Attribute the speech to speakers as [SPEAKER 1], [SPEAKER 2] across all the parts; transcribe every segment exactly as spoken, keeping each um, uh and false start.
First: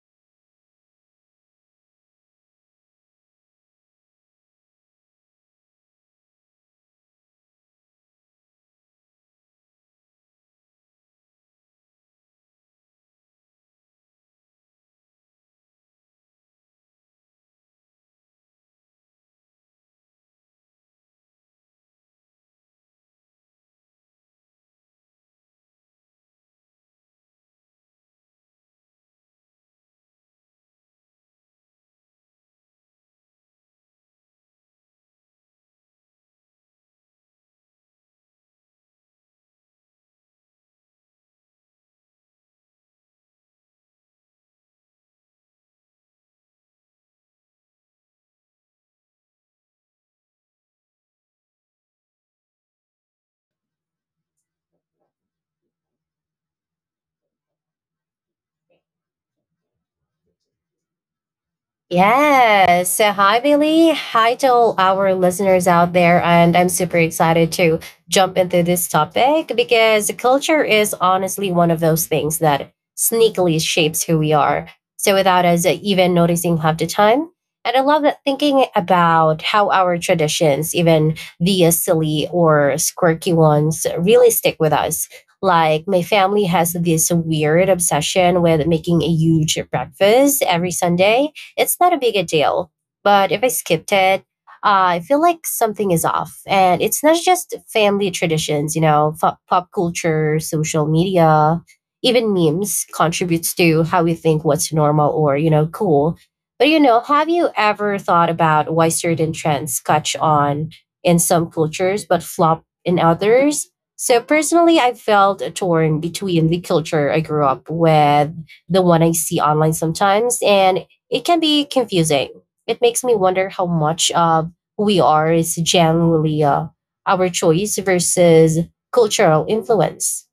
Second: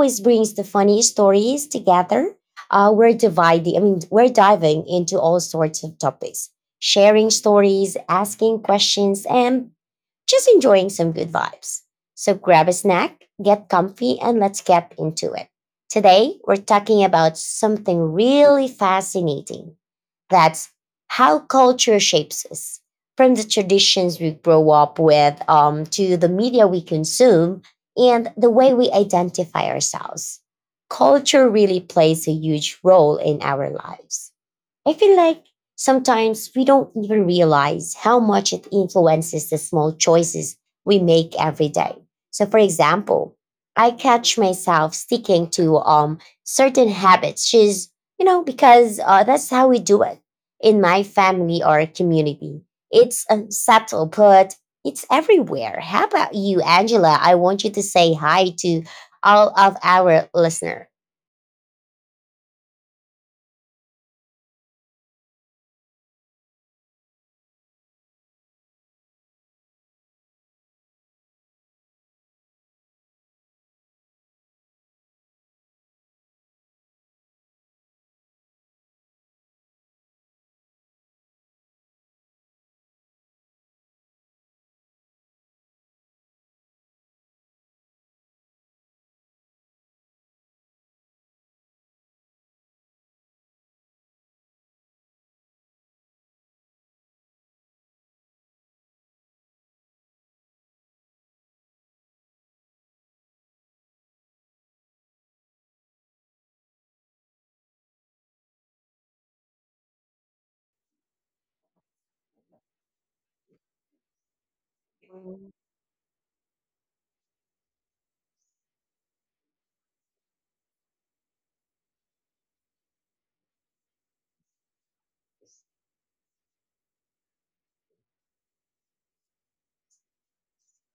[SPEAKER 1] always brings the funny stories together. Uh, we're dividing, I mean, we're diving into all sorts of topics, sharing stories, asking questions, and just enjoying some good vibes. So grab a snack, get comfy, and let's get into it. Today, we're talking about something really fascinating that's how culture shapes us from the traditions we grow up with um, to the media we consume and the way we identify ourselves. Culture really plays a huge role in our lives. I feel like sometimes we don't even realize how much it influences the small choices we make every day. So, for example, I catch myself sticking to um, certain habits, just, you know, because uh, that's how we do it in my family or community. It's uh, subtle, but it's everywhere. How about you, Angela? I want you to say hi to all of our listener.
[SPEAKER 2] Yes. So, hi, Billy. Hi to all our listeners out there. And I'm super excited to jump into this topic because culture is honestly one of those things that sneakily shapes who we are. So, without us even noticing half the time. And I love that thinking about how our traditions, even the silly or quirky ones, really stick with us. Like, my family has this weird obsession with making a huge breakfast every Sunday. It's not a big a deal. But if I skipped it, uh, I feel like something is off. And it's not just family traditions, you know, fo- pop culture, social media, even memes contributes to how we think what's normal or, you know, cool. But, you know, have you ever thought about why certain trends catch on in some cultures but flop in others? So personally, I felt torn between the culture I grew up with, the one I see online sometimes, and it can be confusing. It makes me wonder how much of who we are is generally uh, our choice versus cultural influence.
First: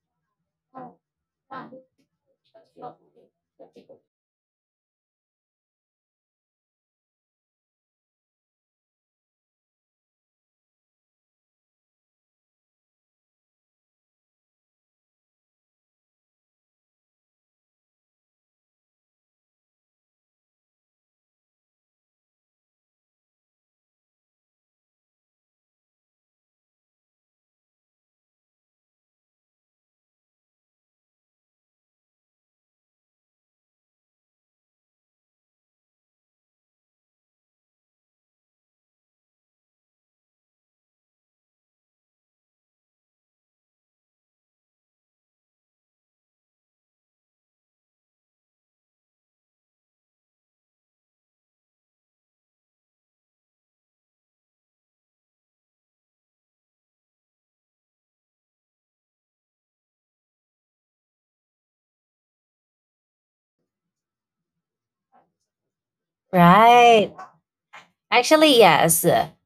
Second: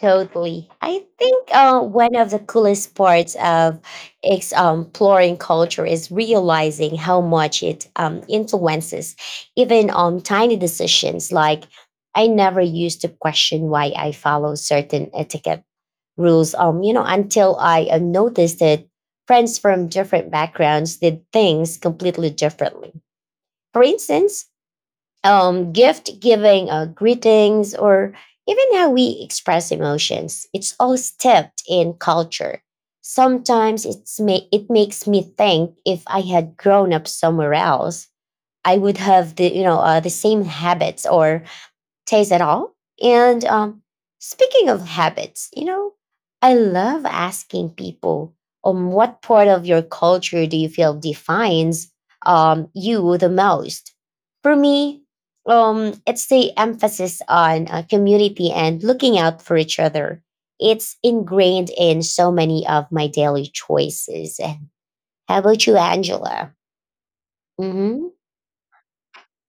[SPEAKER 1] Totally. I think uh, one of the coolest parts of ex- um, exploring culture is realizing how much it um, influences even um, tiny decisions. Like, I never used to question why I follow certain etiquette rules, um, you know, until I uh, noticed that friends from different backgrounds did things completely differently. For instance, um, gift giving, uh, greetings, or even how we express emotions. It's all steeped in culture. Sometimes it's ma- it makes me think if I had grown up somewhere else, I would have the you know uh, the same habits or taste at all. And um, speaking of habits, you know, I love asking people on what part of your culture do you feel defines um, you the most. For me, um, it's the emphasis on uh, community and looking out for each other. It's ingrained in so many of my daily choices. And how about you, Angela?
[SPEAKER 2] Right.
[SPEAKER 1] Hmm
[SPEAKER 2] Actually, yes.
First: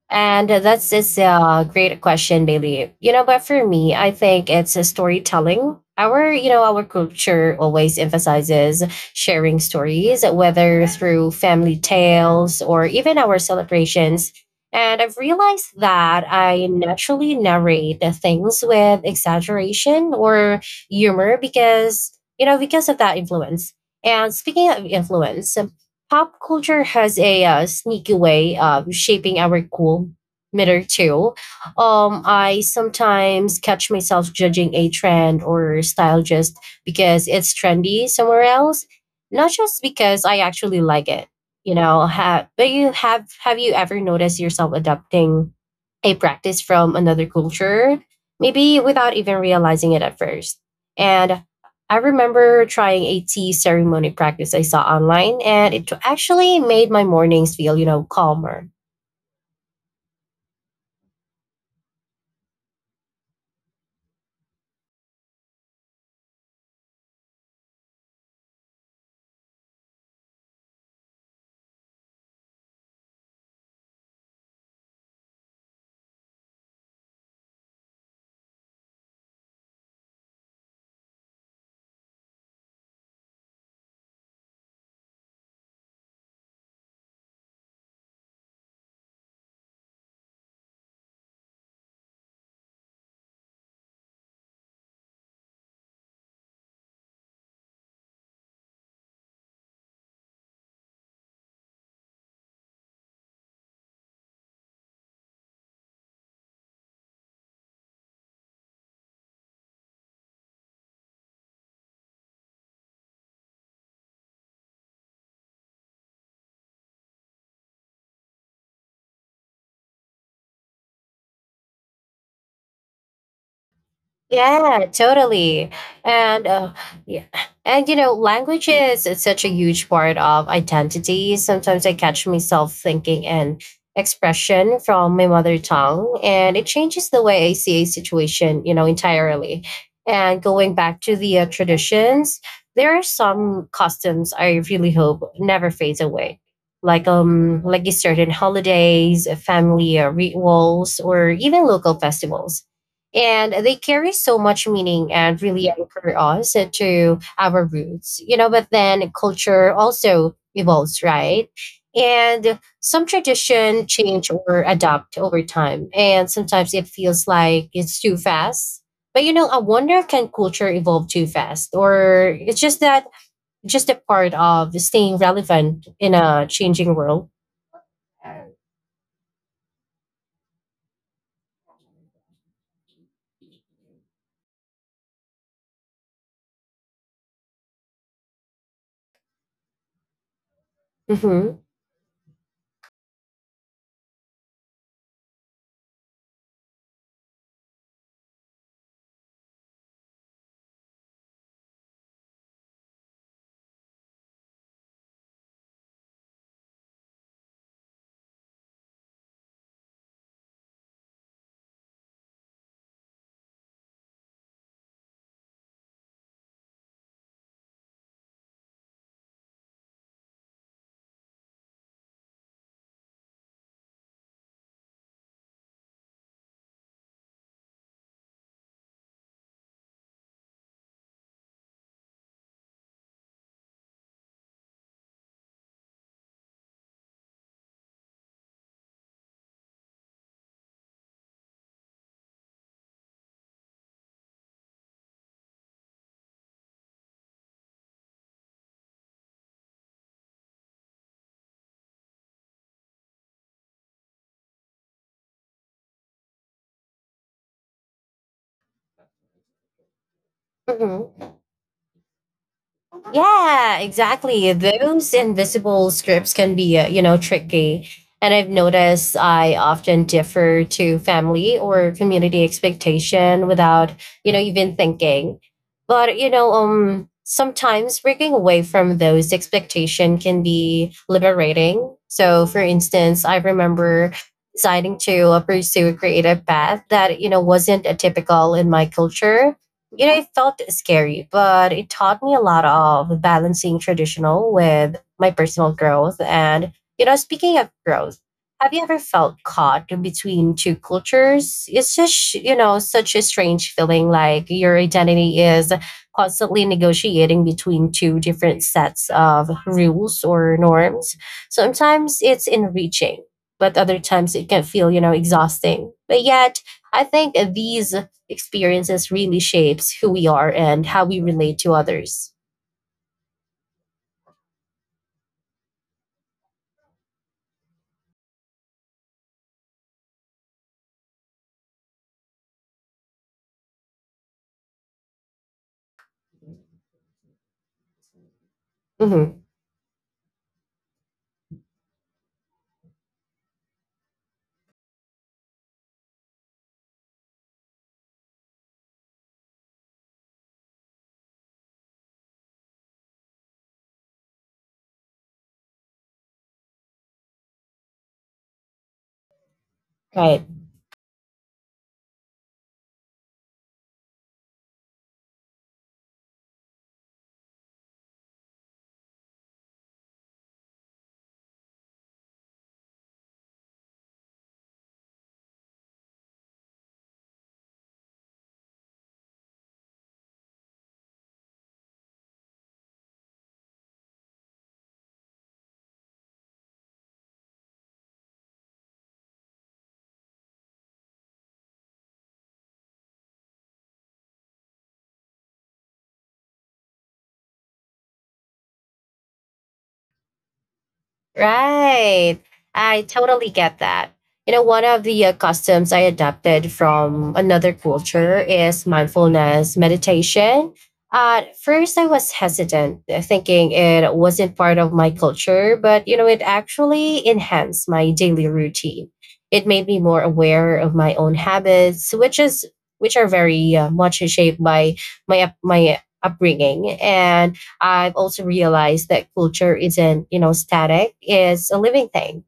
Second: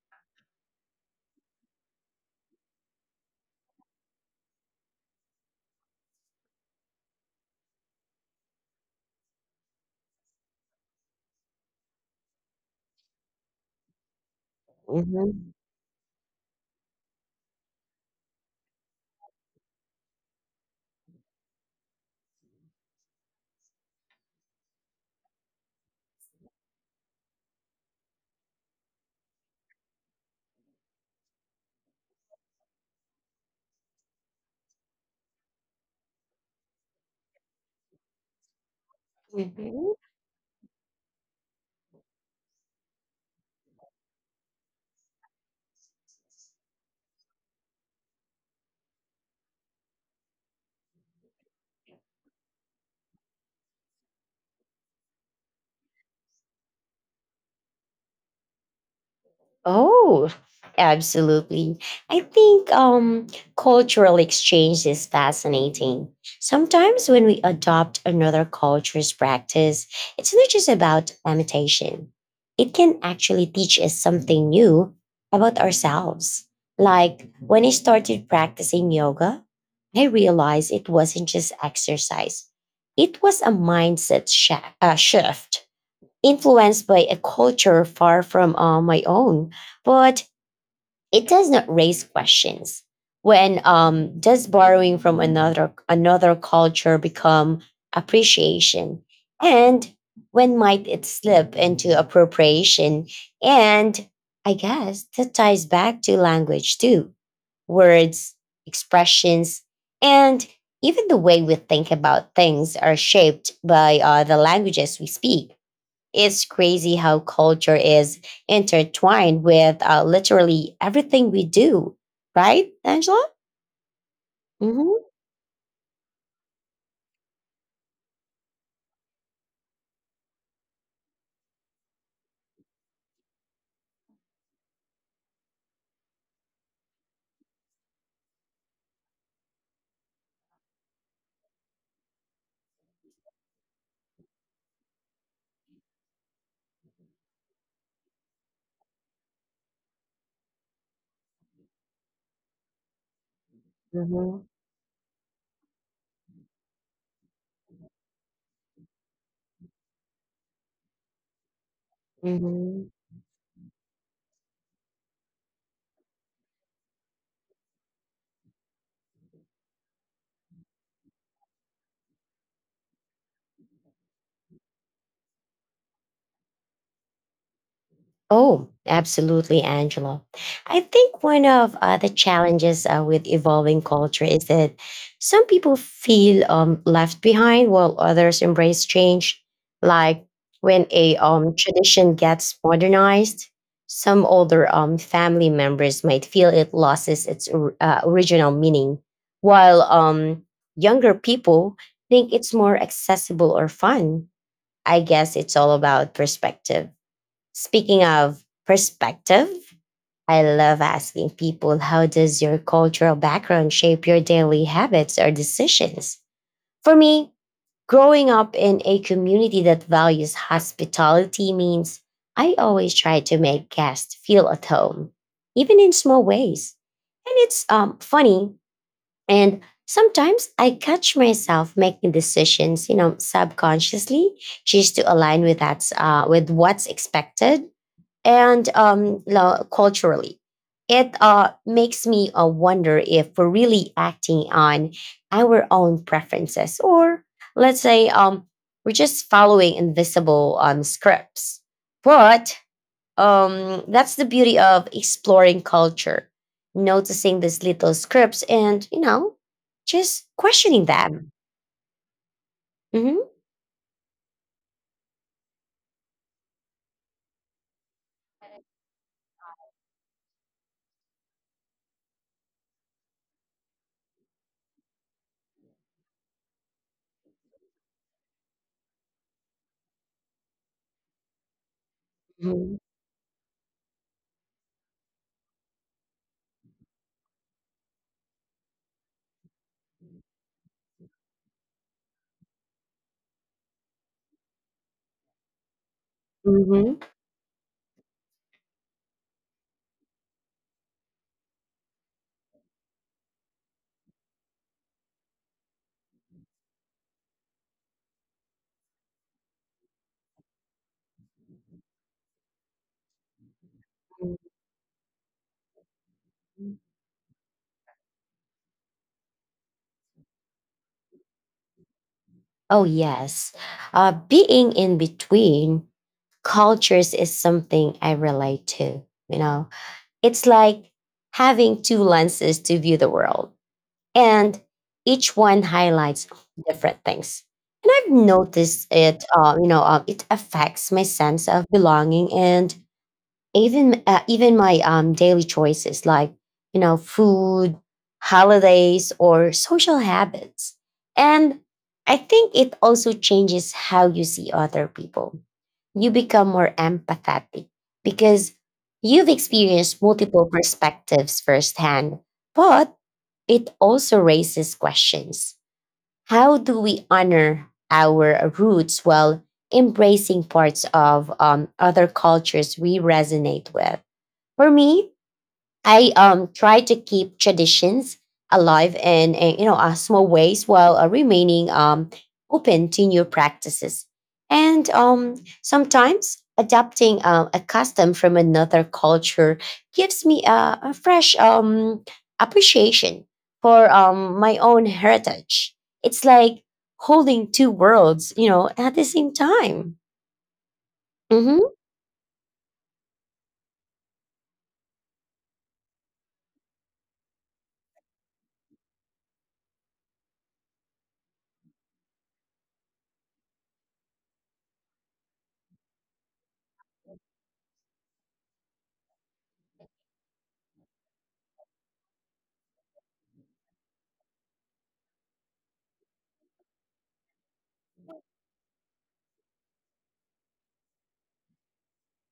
[SPEAKER 2] And that's it's a great question, Bailey. You know, but for me, I think it's a storytelling. Our, you know, our culture always emphasizes sharing stories, whether through family tales or even our celebrations. And I've realized
[SPEAKER 1] hmm
[SPEAKER 2] that I naturally narrate the things with exaggeration or humor because, you know, because of that influence. And speaking of influence, pop culture has a uh, sneaky way of shaping our cool meter too. Um, I sometimes catch myself judging a trend or style just because it's trendy somewhere else, not just because I actually like it. You know, have but you have have you ever noticed yourself adopting a practice from another culture, maybe without even realizing it at first? And I remember trying a tea ceremony practice I saw online, and it actually made my mornings feel, you know, calmer.
[SPEAKER 1] Oh, absolutely. I think um, cultural exchange is fascinating. Sometimes when we adopt another culture's practice, it's not just about imitation, it can actually teach us something new about ourselves. Like when I started practicing yoga, I realized it wasn't just exercise, it was a mindset sha- uh, shift influenced by a culture far from uh, my own, but it does not raise questions. When um, does borrowing from another another culture become appreciation, and when might it slip into appropriation? And I guess that ties back to language too, words, expressions, and even the way we think about things are shaped by uh, the languages we speak. It's crazy how culture is intertwined with uh, literally everything we do, right, Angela?
[SPEAKER 2] Yeah,
[SPEAKER 1] Hmm
[SPEAKER 2] totally. And uh, yeah, and you know, language is it's such a huge part of identity. Sometimes I catch myself thinking and expression from my mother tongue, and it changes the way I see a situation, you know, entirely. And going back to the uh, traditions, there are some customs I really hope never fades away. Like um, like certain holidays, family uh, rituals, or even local festivals, and they carry so
[SPEAKER 1] hmm
[SPEAKER 2] much meaning and really anchor us to our roots, you know. But then culture also evolves, right? And
[SPEAKER 1] hmm
[SPEAKER 2] some tradition change or adapt over time, and sometimes it feels like it's too fast. But you know, I wonder, can culture evolve too fast or it's just that just a part of staying relevant in a changing world?
[SPEAKER 1] Oh, absolutely, Angela. I think one of uh, the challenges uh, with evolving culture is that some people feel um, left behind while others embrace change. Like when a
[SPEAKER 2] hmm
[SPEAKER 1] um, tradition gets modernized, some older um, family members might feel it loses its or- uh, original meaning, while um, younger people think it's more accessible or fun. I guess it's all about perspective. Speaking of perspective, I love asking people how does your cultural background shape your daily habits or decisions? For me, growing up in a community that values hospitality means I always try to make guests feel at home, even in small ways. And it's um, funny. And sometimes I catch myself making decisions, you know, subconsciously just to align with that's uh, with what's expected and um, lo- culturally. It uh, makes me uh, wonder if we're really acting on our own preferences, or let's say um, we're just following invisible um, scripts. But um, that's the beauty of exploring culture, noticing these little scripts and, you know, just questioning
[SPEAKER 2] hmm
[SPEAKER 1] them. Mhm.
[SPEAKER 2] Yeah, exactly. Those invisible scripts can be, uh, you know, tricky. And I've noticed I often differ to family or community expectation without, you know, even thinking. But, you know, um sometimes breaking away from those expectation can be liberating. So, for
[SPEAKER 1] Mhm.
[SPEAKER 2] instance, I remember deciding to uh, pursue a creative path that, you know, wasn't a typical in my culture. You know, it felt scary, but it taught me a lot of balancing traditional with my personal growth. And, you know,
[SPEAKER 1] Mhm.
[SPEAKER 2] speaking of growth, have you ever felt caught in between two cultures? It's just, you know, such a strange feeling like your identity is constantly negotiating between two different sets of rules or norms. Sometimes it's enriching, but other times it can feel, you know, exhausting. But yet, I think these experiences really shapes who we are and how we relate to others.
[SPEAKER 1] Oh, yes. Uh, being in between cultures is something I relate to. You know, it's like having two lenses to view the world, and each one highlights different things. And I've noticed
[SPEAKER 2] Hmm.
[SPEAKER 1] it, uh, you know, uh, it affects my sense of belonging and even uh, even my um, daily choices like you know food, holidays, or social habits. And I think it also changes how you see other people. You become more empathetic because you've experienced
[SPEAKER 2] Right.
[SPEAKER 1] multiple perspectives firsthand, but it also raises questions. How do we honor our roots while embracing parts of um, other cultures we resonate with? For me, I um try to keep traditions alive in, and, you know uh, small ways while uh, remaining um open to new practices. And um sometimes adapting uh, a custom from another culture gives me a, a fresh um appreciation for um my own heritage. It's like holding two worlds, you know, at the same time. Mhm.
[SPEAKER 2] Right. I totally get that. You know, one of the uh, customs I adopted from another culture is mindfulness meditation. At first, I was hesitant, uh, thinking it wasn't part of my culture, but you know, it actually enhanced my daily routine. It made me more aware of my own habits, which is which are very uh, much shaped by my up my upbringing. And I've also realized that culture isn't, you know, static, it's a living thing.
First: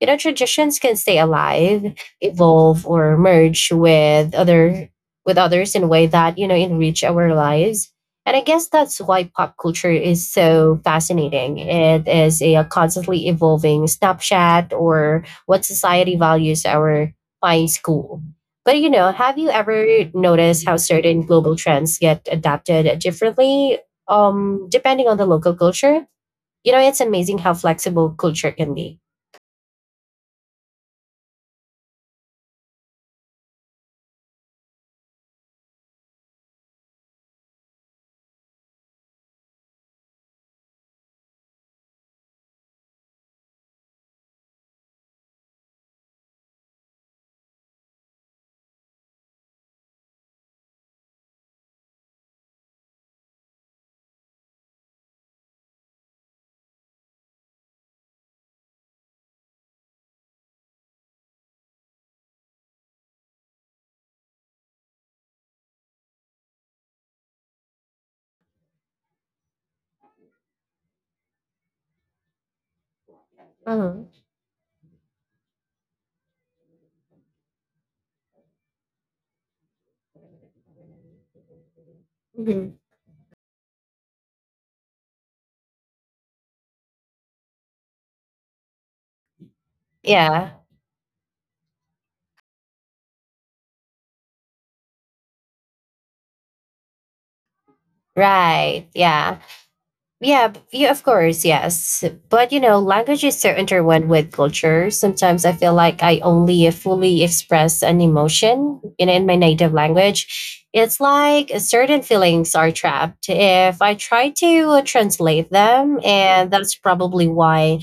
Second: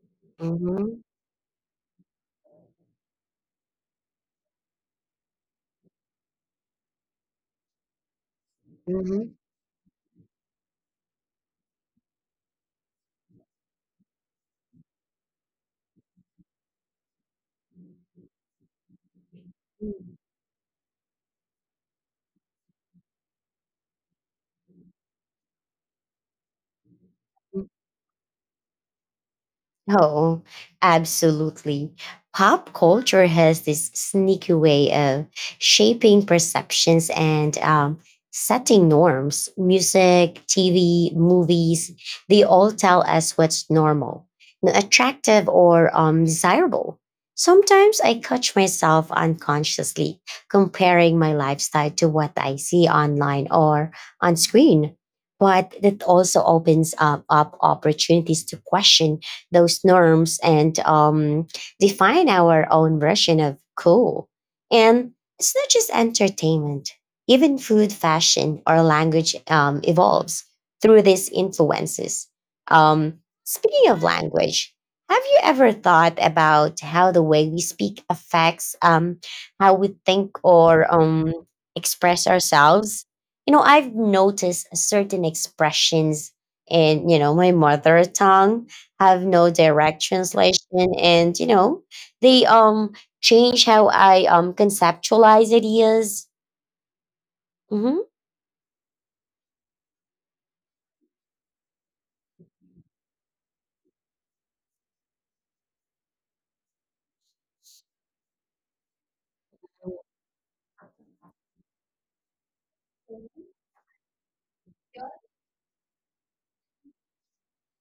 [SPEAKER 2] You know, traditions
[SPEAKER 1] Mhm.
[SPEAKER 2] can stay alive, evolve, or merge with other with others in a way that, you know, enrich our lives. And I guess that's
[SPEAKER 1] Mhm.
[SPEAKER 2] why pop culture is so fascinating. It is a constantly evolving snapshot or what society values our finds cool. But you know, have you ever noticed how certain global trends get adapted differently um, depending on the local culture? You know, it's amazing how flexible culture can be.
[SPEAKER 1] Oh, absolutely. Pop culture has this sneaky way of shaping perceptions and um, setting norms. Music, T V, movies, they all tell us what's normal, n- attractive, or um, desirable. Sometimes I catch myself unconsciously comparing my lifestyle to what I see online or on screen. But that also opens up, up opportunities to question those norms and um, define our own version of cool. And it's not just entertainment, even food, fashion, or language um, evolves through these influences. Um, Speaking
[SPEAKER 2] Uh-huh.
[SPEAKER 1] of language, have you ever thought about how the way we speak affects um, how we think or um, express
[SPEAKER 2] Hmm.
[SPEAKER 1] ourselves? You know, I've noticed certain expressions in, you know, my mother tongue have no direct
[SPEAKER 2] Yeah,
[SPEAKER 1] translation, and you know they um change how i um conceptualize ideas. Mm-hmm.
[SPEAKER 2] right. Yeah. Yeah, b- yeah, of course, yes. But you know, language is so intertwined with culture. Sometimes I feel like I only fully express an emotion in, in my native language. It's like certain feelings are trapped if I try to uh, translate them, and that's probably why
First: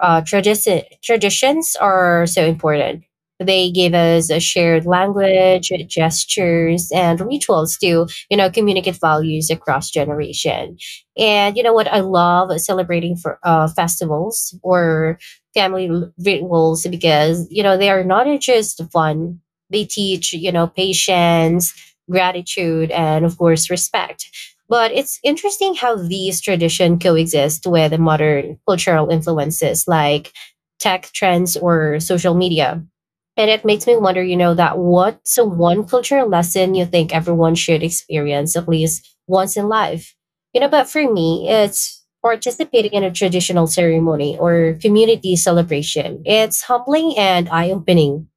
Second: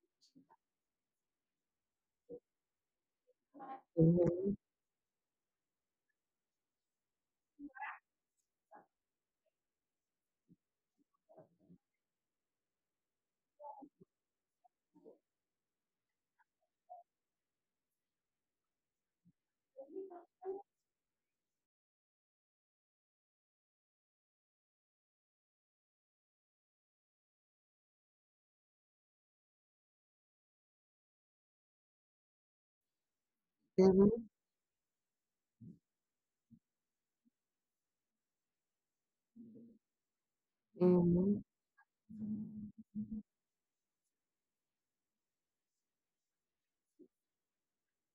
[SPEAKER 2] uh, tradition, traditions are so important. They give us a shared language, gestures, and rituals to, you know, communicate values across generation. And you know what? I love celebrating for uh, festivals or family r- rituals, because you know they are not just fun. They teach, you know, patience, gratitude, and of course, respect. But it's interesting how these tradition coexist with modern cultural influences like tech trends or social media. And it makes me wonder, you
[SPEAKER 1] hmm
[SPEAKER 2] know, that what's the one cultural lesson you think everyone should experience at least once in life? You know, but for me,
[SPEAKER 1] hmm
[SPEAKER 2] it's participating in a
[SPEAKER 1] hmm
[SPEAKER 2] traditional ceremony or community celebration. It's humbling and eye opening.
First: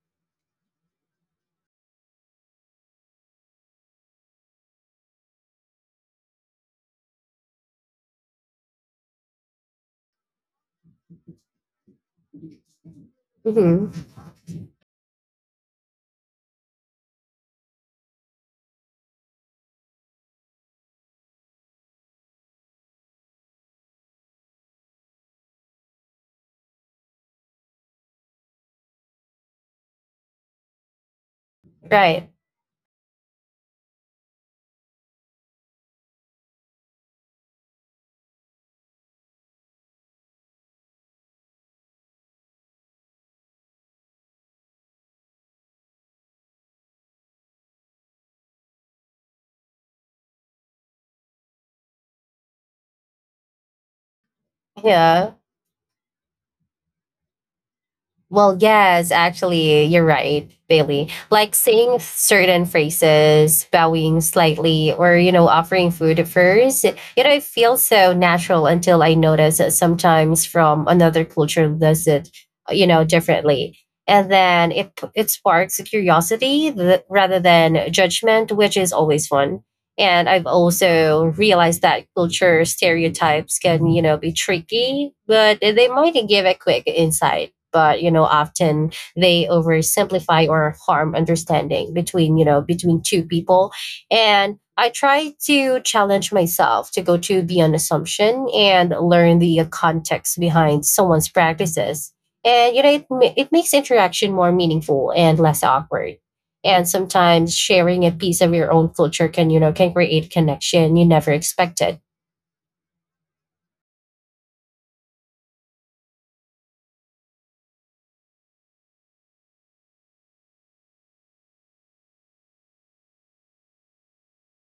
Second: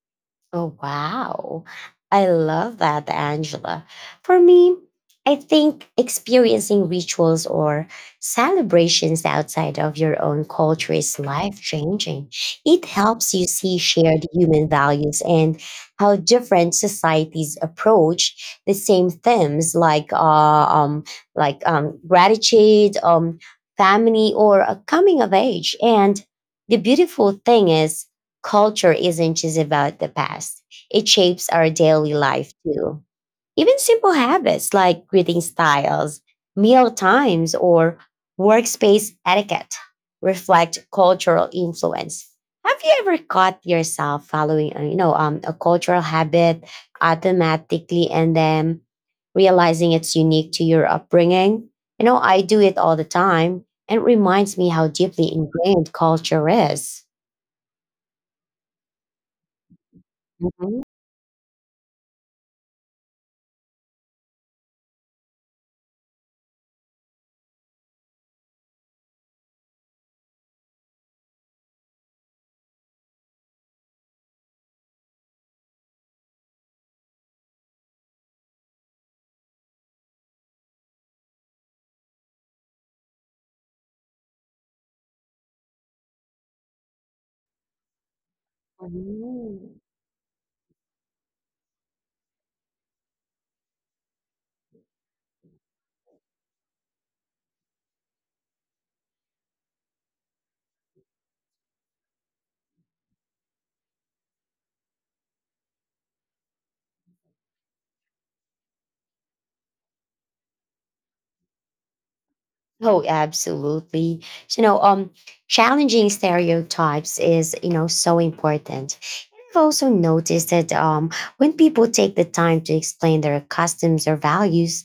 [SPEAKER 1] Oh, wow. I love that, Angela. For me, I think experiencing rituals or celebrations outside of your own culture is life changing. It helps you see
[SPEAKER 2] Hmm.
[SPEAKER 1] shared human values and how different societies approach the same themes like uh, um, like um, gratitude, um, family, or a coming of age. And the beautiful thing is culture isn't just about the past, it shapes our daily
[SPEAKER 2] Right.
[SPEAKER 1] life too. Even simple habits like greeting styles, meal times, or workspace etiquette reflect cultural influence. Have you ever caught yourself following, uh, you know, um, a cultural habit automatically and then realizing it's unique to your upbringing? You know, I do it all the time and it reminds me how deeply
[SPEAKER 2] Yeah.
[SPEAKER 1] ingrained culture is.
[SPEAKER 2] Well, yes, actually, you're right,
[SPEAKER 1] Mm-hmm.
[SPEAKER 2] Bailey. Like saying certain phrases, bowing slightly, or, you know, offering food at first, you know, it feels so natural until I notice that sometimes from another culture does it, you know, differently. And then it, it sparks curiosity th- rather than judgment, which is always fun. And I've also realized that culture stereotypes can, you know, be tricky, but they might give a quick insight, but you know often they
[SPEAKER 1] Mm.
[SPEAKER 2] oversimplify or harm understanding between, you know, between two people. And I try to challenge myself to go to beyond assumption and learn the uh, context behind someone's practices. And you know it, ma- it makes interaction more meaningful and less awkward. And sometimes sharing a piece of your own culture can, you know, can create connection you never expected.
[SPEAKER 1] Oh, absolutely. So, you know, um, challenging stereotypes is, you know, so important. I've also noticed that um, when people take the time to explain their customs or values,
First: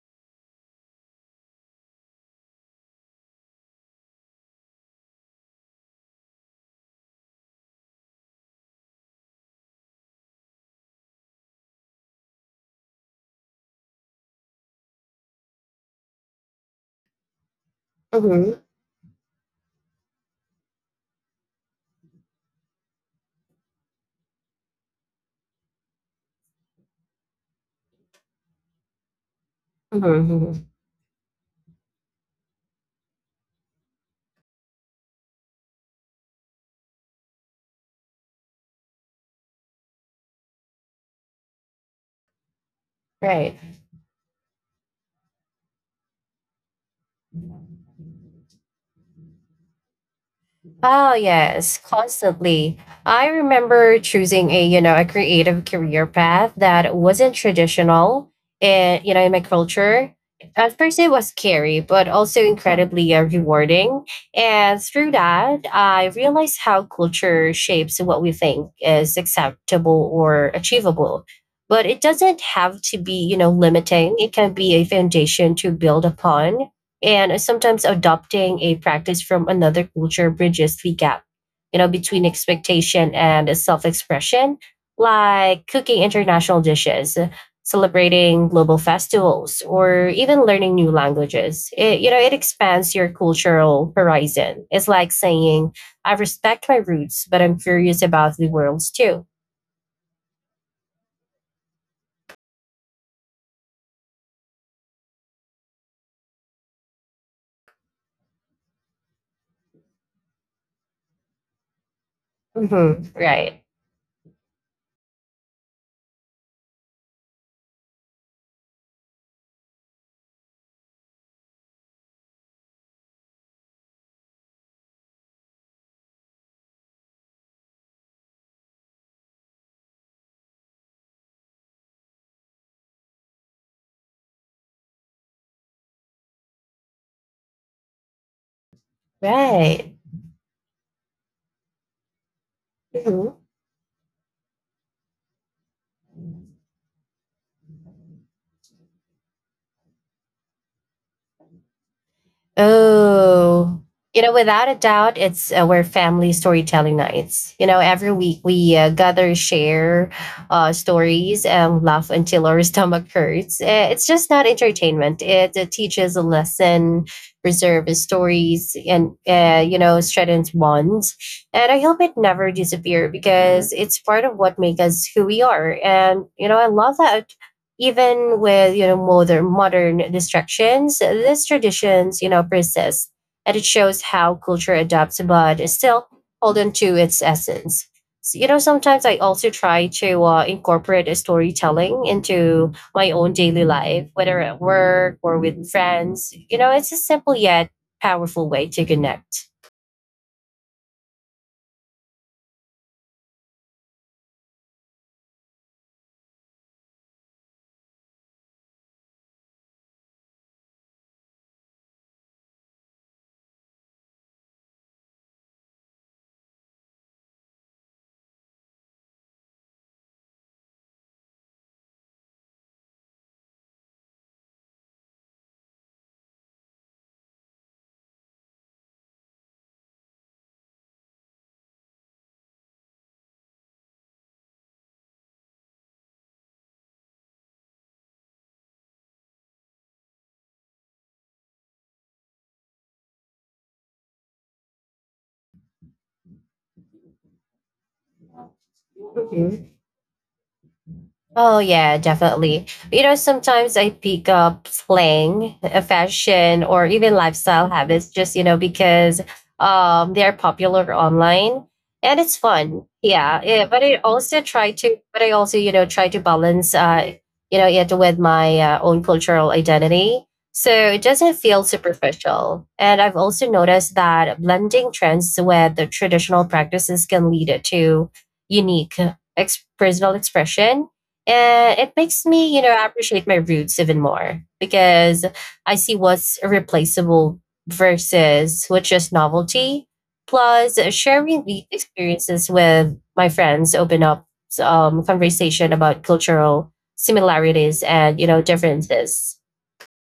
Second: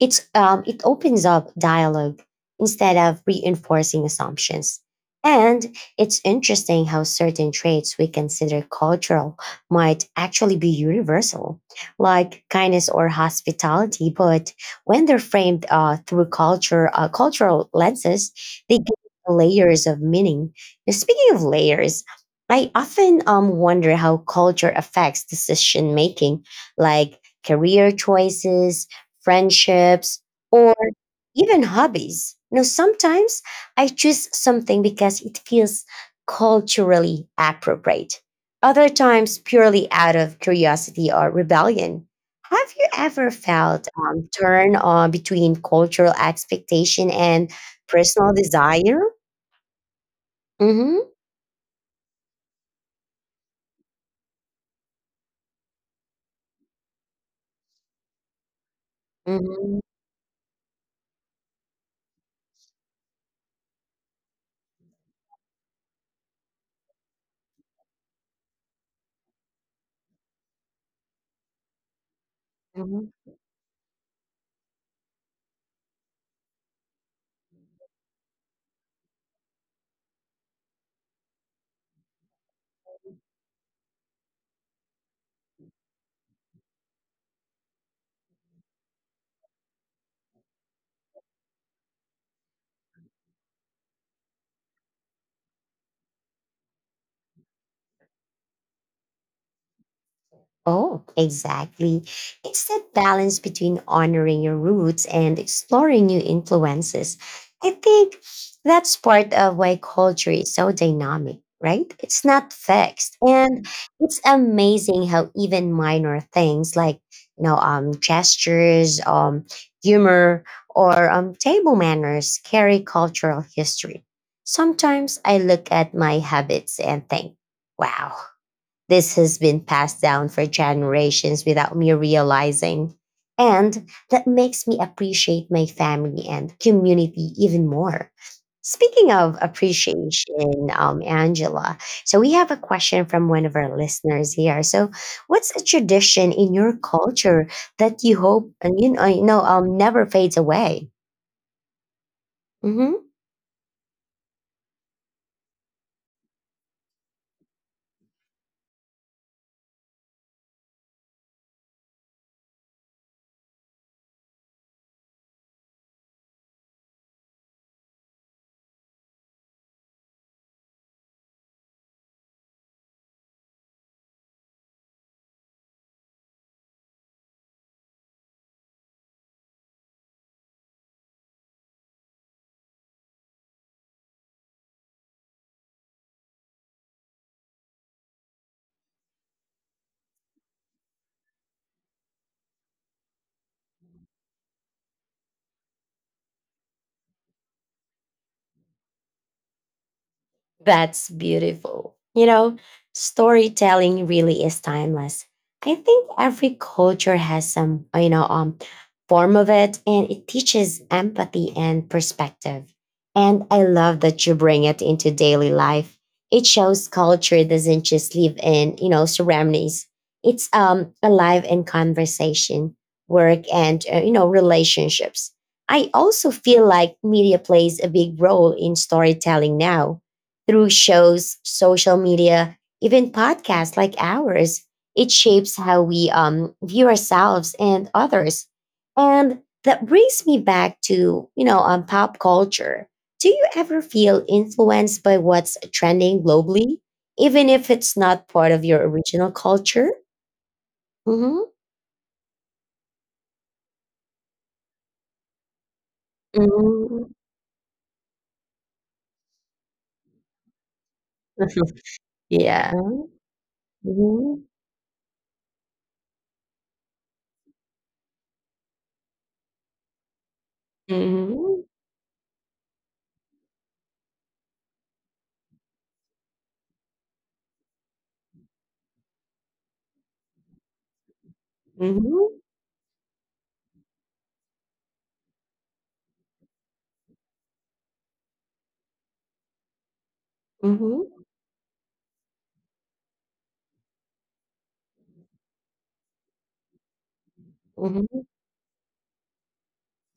[SPEAKER 1] it's um, it opens up dialogue instead of reinforcing assumptions. And it's interesting how certain traits we consider cultural might actually be universal, like kindness or hospitality, but when they're framed uh, through culture, uh, cultural lenses,
[SPEAKER 2] Mm-hmm.
[SPEAKER 1] they give layers of meaning. Now, speaking of layers, I often um, wonder how culture affects decision making, like career choices, friendships,
[SPEAKER 2] Mm-hmm.
[SPEAKER 1] even hobbies. You know, sometimes I choose something because it feels culturally appropriate. Other times, purely out of curiosity or rebellion. Have you ever
[SPEAKER 2] Right.
[SPEAKER 1] felt um, turn uh, between cultural expectation and personal desire?
[SPEAKER 2] Oh
[SPEAKER 1] Mm-hmm.
[SPEAKER 2] yes, constantly. I remember choosing a, you know, a creative career path that wasn't traditional in, you know, in my
[SPEAKER 1] Mm-hmm.
[SPEAKER 2] culture. At first it was scary, but also incredibly uh, rewarding. And through that, I realized how culture shapes what we think is acceptable or achievable. But it doesn't have
[SPEAKER 1] Mm-hmm.
[SPEAKER 2] to be, you know, limiting. It can be a foundation to build upon. And sometimes adopting a practice from another culture bridges the gap, you know, between expectation and self expression, like cooking international dishes, celebrating global festivals, or even learning new languages. It, you know, it expands your cultural horizon. It's like saying, I respect my roots, but I'm curious about the world's too.
[SPEAKER 1] Oh, exactly. It's that balance between honoring your roots and exploring new influences. I think that's part of why culture is so dynamic, right? It's not fixed.
[SPEAKER 2] Hmm.
[SPEAKER 1] And
[SPEAKER 2] Right.
[SPEAKER 1] it's amazing how even minor things like, you know, um, gestures, um, humor, or um, table manners carry cultural history. Sometimes I look at my habits and think, wow, this has been passed down for generations without me realizing. And that makes me appreciate my family and community even more. Speaking of
[SPEAKER 2] Right.
[SPEAKER 1] appreciation, um, Angela, so we have a question from one
[SPEAKER 2] Mhm.
[SPEAKER 1] of our listeners here. So, what's a tradition in your culture that you hope and you know, you know um, never fades away?
[SPEAKER 2] Oh, you know, without a doubt, it's uh, our family storytelling nights. You know, every week we uh, gather, share uh, stories, and laugh until our stomach hurts. Uh, It's just not entertainment. It, uh, teaches a lesson, preserves stories, and uh, you know, strengthens bonds. And I hope it never disappears because it's part of what makes us who we are. And you know, I love that even with you know modern modern distractions these traditions you know persist. And it shows how culture adapts but still hold on to its essence. So, you know, sometimes I also try to uh, incorporate a storytelling into my own daily life whether at work or with friends. You know, it's a simple yet powerful way to connect.
[SPEAKER 1] That's beautiful. You know, storytelling really is timeless. I think every culture has some, you know, um, form of it, and it teaches empathy and perspective. And I love that you bring it into daily life. It shows culture doesn't just live in, you know, ceremonies. It's um alive in conversation, work, and uh, you know, relationships. I also feel like media plays a big role in storytelling now through shows, social media, even podcasts like ours, it shapes how we um, view ourselves and others. And that brings me back to, you know, um, pop culture. Do you ever feel influenced by what's trending globally, even if it's not part of your original culture? Hmm
[SPEAKER 2] Oh yeah, definitely. You know, sometimes I pick up slang, uh, fashion, or
[SPEAKER 1] hmm
[SPEAKER 2] even lifestyle habits just, you know, because um they are popular online and it's
[SPEAKER 1] yeah.
[SPEAKER 2] fun. Yeah. yeah but I
[SPEAKER 1] hmm
[SPEAKER 2] also try to but I also, you know, try to balance uh, you know, it with my uh, own cultural identity. So it doesn't
[SPEAKER 1] hmm
[SPEAKER 2] feel superficial. And I've also noticed that blending trends with the traditional practices can lead to unique ex- personal expression. And it makes me, you know, appreciate my roots even more because I see what's replaceable versus what's just novelty. Plus,
[SPEAKER 1] hmm
[SPEAKER 2] sharing these experiences with my friends open up um, conversation about cultural similarities
[SPEAKER 1] hmm
[SPEAKER 2] and, you know, differences.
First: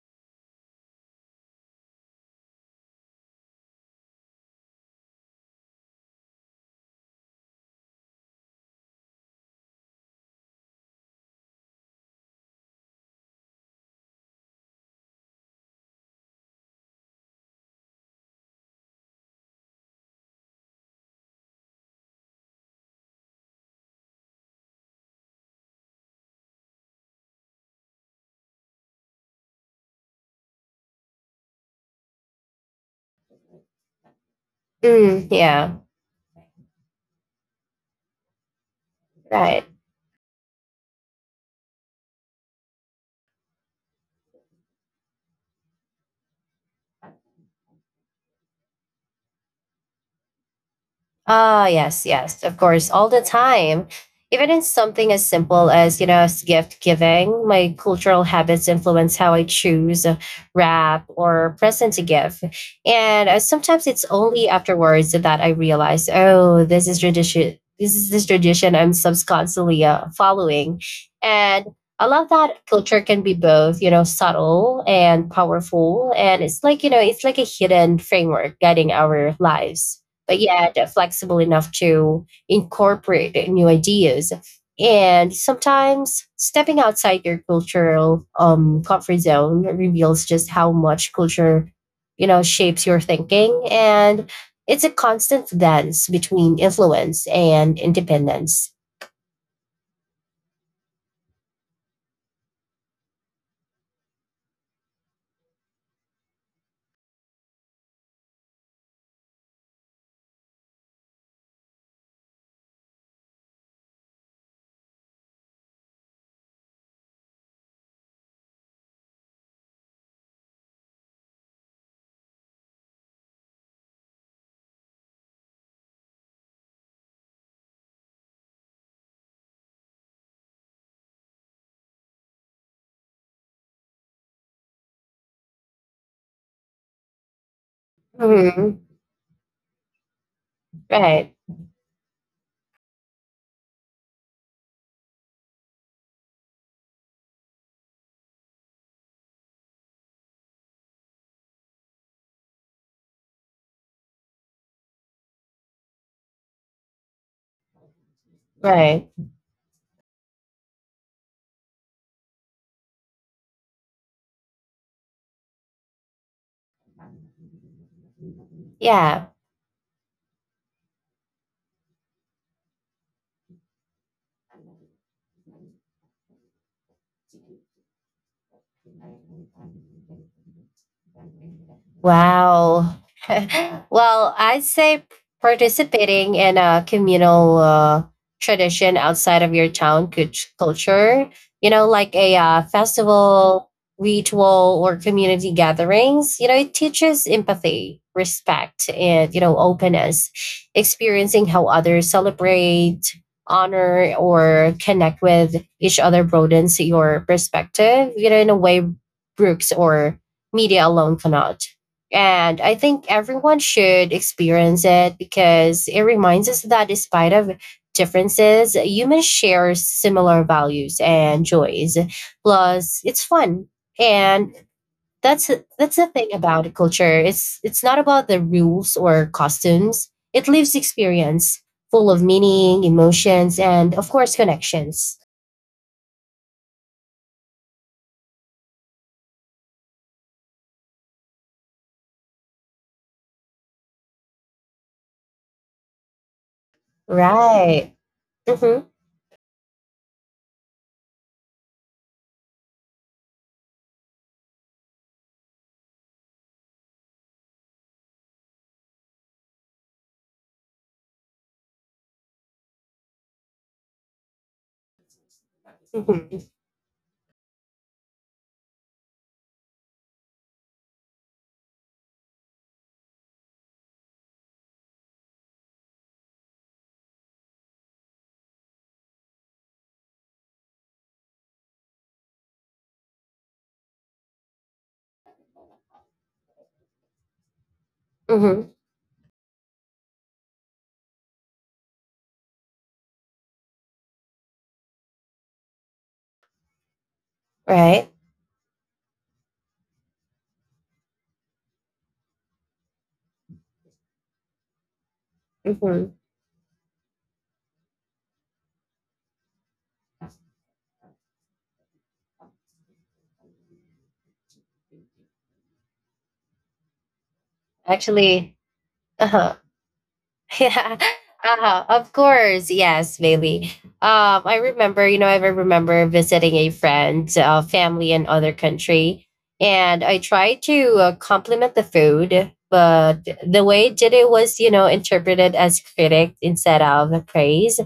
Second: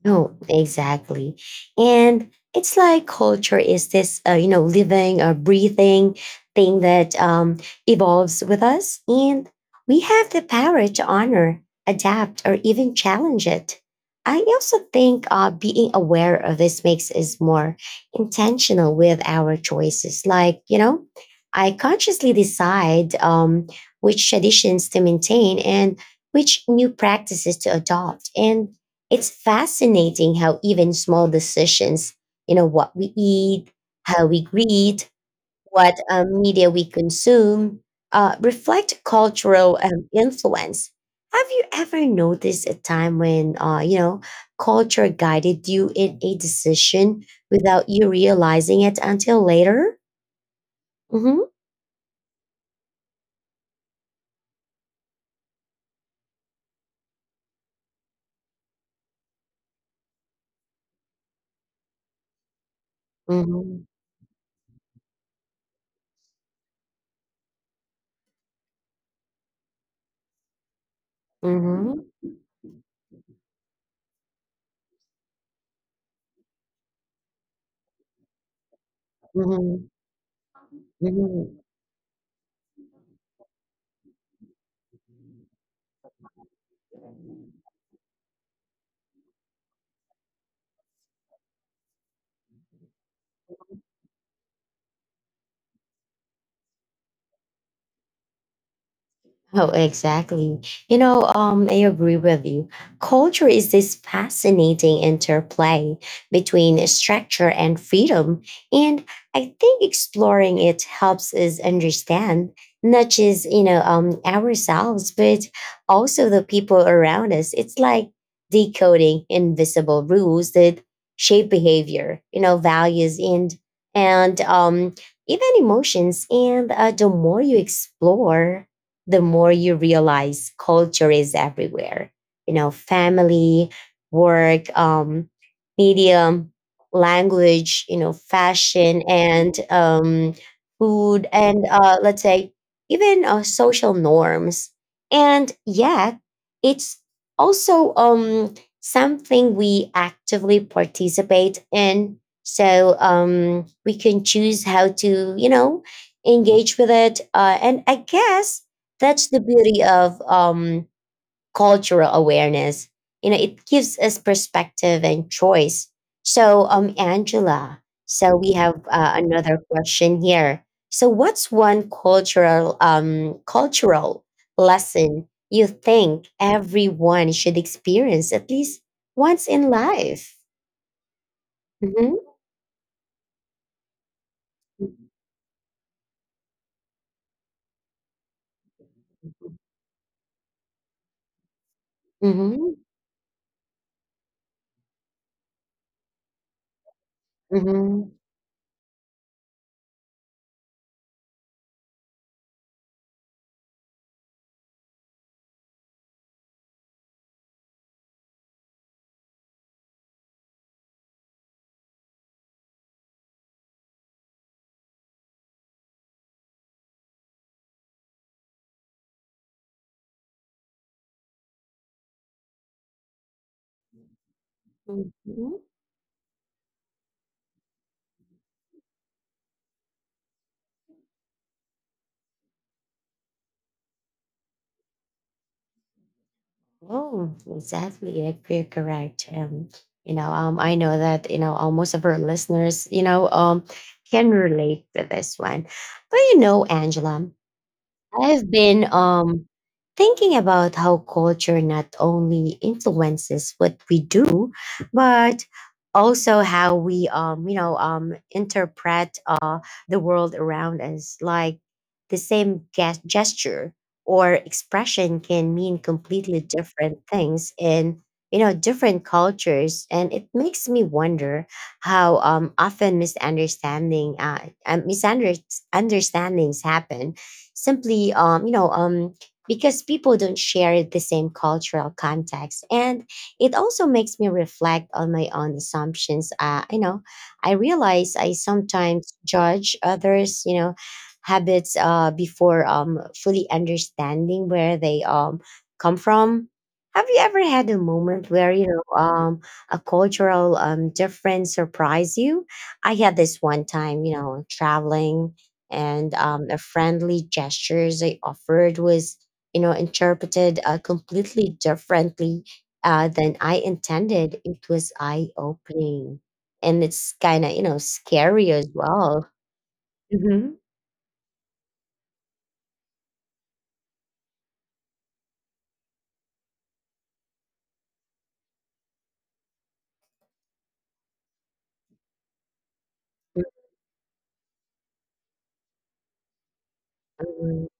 [SPEAKER 1] No, exactly. And it's like culture is this, uh, you know, living or breathing thing that um, evolves with us. And we have the power to honor, adapt, or even challenge it. I also think uh, being aware of this makes us more intentional with our choices. Like, you know, I consciously decide um, which traditions to maintain and which new practices to adopt. And it's fascinating how even small decisions, you know, what we eat, how we greet,
[SPEAKER 2] Mm, yeah,
[SPEAKER 1] what uh, media we consume, uh, reflect
[SPEAKER 2] right.
[SPEAKER 1] cultural um, influence. Have you ever noticed a time when, uh, you know, culture guided you in a decision without you realizing it until later? hmm
[SPEAKER 2] Ah, yes, yes, of course, all the time. Even in something as simple as, you know, as gift giving, my cultural habits influence how I choose a wrap or present to give. And uh,
[SPEAKER 1] hmm
[SPEAKER 2] sometimes it's only afterwards that I realize, oh, this is tradition. This is this tradition I'm subconsciously uh, following. And I
[SPEAKER 1] hmm
[SPEAKER 2] love that culture can be both, you know, subtle and powerful. And it's like, you know, it's like a hidden framework guiding our
[SPEAKER 1] hmm
[SPEAKER 2] lives but yet flexible
[SPEAKER 1] hmm
[SPEAKER 2] enough to incorporate new ideas. And sometimes stepping outside your cultural um, comfort zone reveals just how much culture, you know, shapes your thinking. And it's a constant dance between influence and independence.
[SPEAKER 1] Oh, exactly. You know, um, I agree with you. Culture is this fascinating interplay between structure and freedom. And I think exploring it helps us understand not just, you know, um, ourselves, but also the people around us. It's like decoding invisible rules that shape behavior, you know, values and, and, um, even emotions. And uh, the more you explore, the more you realize culture is everywhere. You know, family, work, um, medium, language, you know,
[SPEAKER 2] Mhm.
[SPEAKER 1] fashion, and um, food,
[SPEAKER 2] Right,
[SPEAKER 1] and uh, let's say even uh, social norms. And yet, it's also um, something we actively participate in. So um, we can choose how to, you know, engage with it. Uh, and I guess
[SPEAKER 2] right.
[SPEAKER 1] that's the beauty of um, cultural awareness. You know, it gives us perspective and choice. So, um, Angela, so we have uh,
[SPEAKER 2] Yeah.
[SPEAKER 1] another question here. So, what's one cultural um, cultural lesson you think everyone should experience at least once in life? Mm-hmm.
[SPEAKER 2] Wow. Well, I'd say participating in a communal uh, tradition outside of your town cult- culture, you know, like a
[SPEAKER 1] Mm-hmm.
[SPEAKER 2] uh, festival, ritual, or community gatherings, you know, it teaches
[SPEAKER 1] Mm-hmm.
[SPEAKER 2] empathy, respect, and, you know, openness, experiencing how others celebrate. Honor or connect with each other broadens your perspective, you know, in a way books or media alone cannot. And I think everyone should experience it because it reminds us that despite of differences humans share similar values and joys. Plus it's fun. And
[SPEAKER 1] Mm-hmm.
[SPEAKER 2] that's that's the thing about culture. It's it's not about the rules or costumes, it leaves experience full of meaning, emotions, and of course connections.
[SPEAKER 1] Oh, exactly. Like you're correct. Um, you know, um, I know that you know uh, most of our listeners, you know, um, can relate to this one. But you know, Angela,
[SPEAKER 2] Right.
[SPEAKER 1] I've been
[SPEAKER 2] Mm-hmm,
[SPEAKER 1] um, thinking about how culture not only influences what we do, but also how we um, you know um, interpret uh, the world around us. Like the same ge- gesture or expression can mean completely
[SPEAKER 2] mm-hmm,
[SPEAKER 1] different things in you know different cultures, and it makes me wonder how um, often misunderstanding uh, uh, misunder- misunderstandings happen simply um you know um because people don't share the same cultural context. And it also makes me reflect on my own assumptions, uh, you know, I realize I
[SPEAKER 2] mm-hmm,
[SPEAKER 1] sometimes judge others, you know, habits, uh, before um, fully understanding where they um, come from. Have you ever had a
[SPEAKER 2] right.
[SPEAKER 1] moment where you know um, a cultural um, difference surprised you? I had this one time, you know, traveling, and
[SPEAKER 2] Mm-hmm.
[SPEAKER 1] um, the friendly gestures they offered was you know interpreted uh, completely differently uh, than I intended. It was eye opening, and it's kind of, you know, scary
[SPEAKER 2] Actually.
[SPEAKER 1] as well.
[SPEAKER 2] Uh-huh.
[SPEAKER 1] Mm-hmm.
[SPEAKER 2] Yeah. Uh, of course. Yes, Bailey. Um, I remember, you know, I remember visiting a friend's uh, family in other country, and I tried to uh, compliment the food, but the way it did it was, you know, interpreted as critic instead of
[SPEAKER 1] Mm-hmm.
[SPEAKER 2] praise.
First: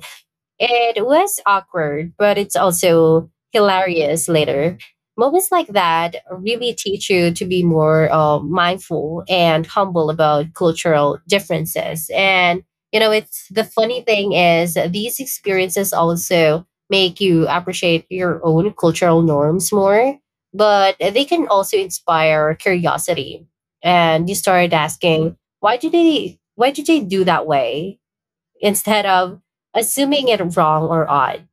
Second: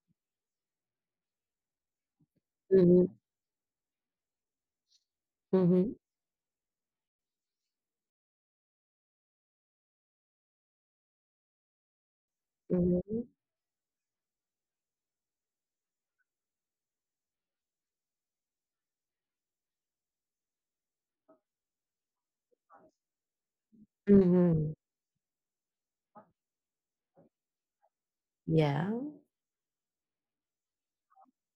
[SPEAKER 2] It was awkward, but it's
[SPEAKER 1] Mm-hmm.
[SPEAKER 2] also hilarious later. Moments like
[SPEAKER 1] Mm-hmm.
[SPEAKER 2] that really teach you to be more uh, mindful and humble about cultural differences. And, you know, it's the funny thing is these experiences also make you appreciate your own cultural norms more, but they can also inspire curiosity. And you
[SPEAKER 1] Mm-hmm.
[SPEAKER 2] start asking, why do they why do they do that way?
[SPEAKER 1] Yeah.
[SPEAKER 2] Instead of assuming it wrong or odd.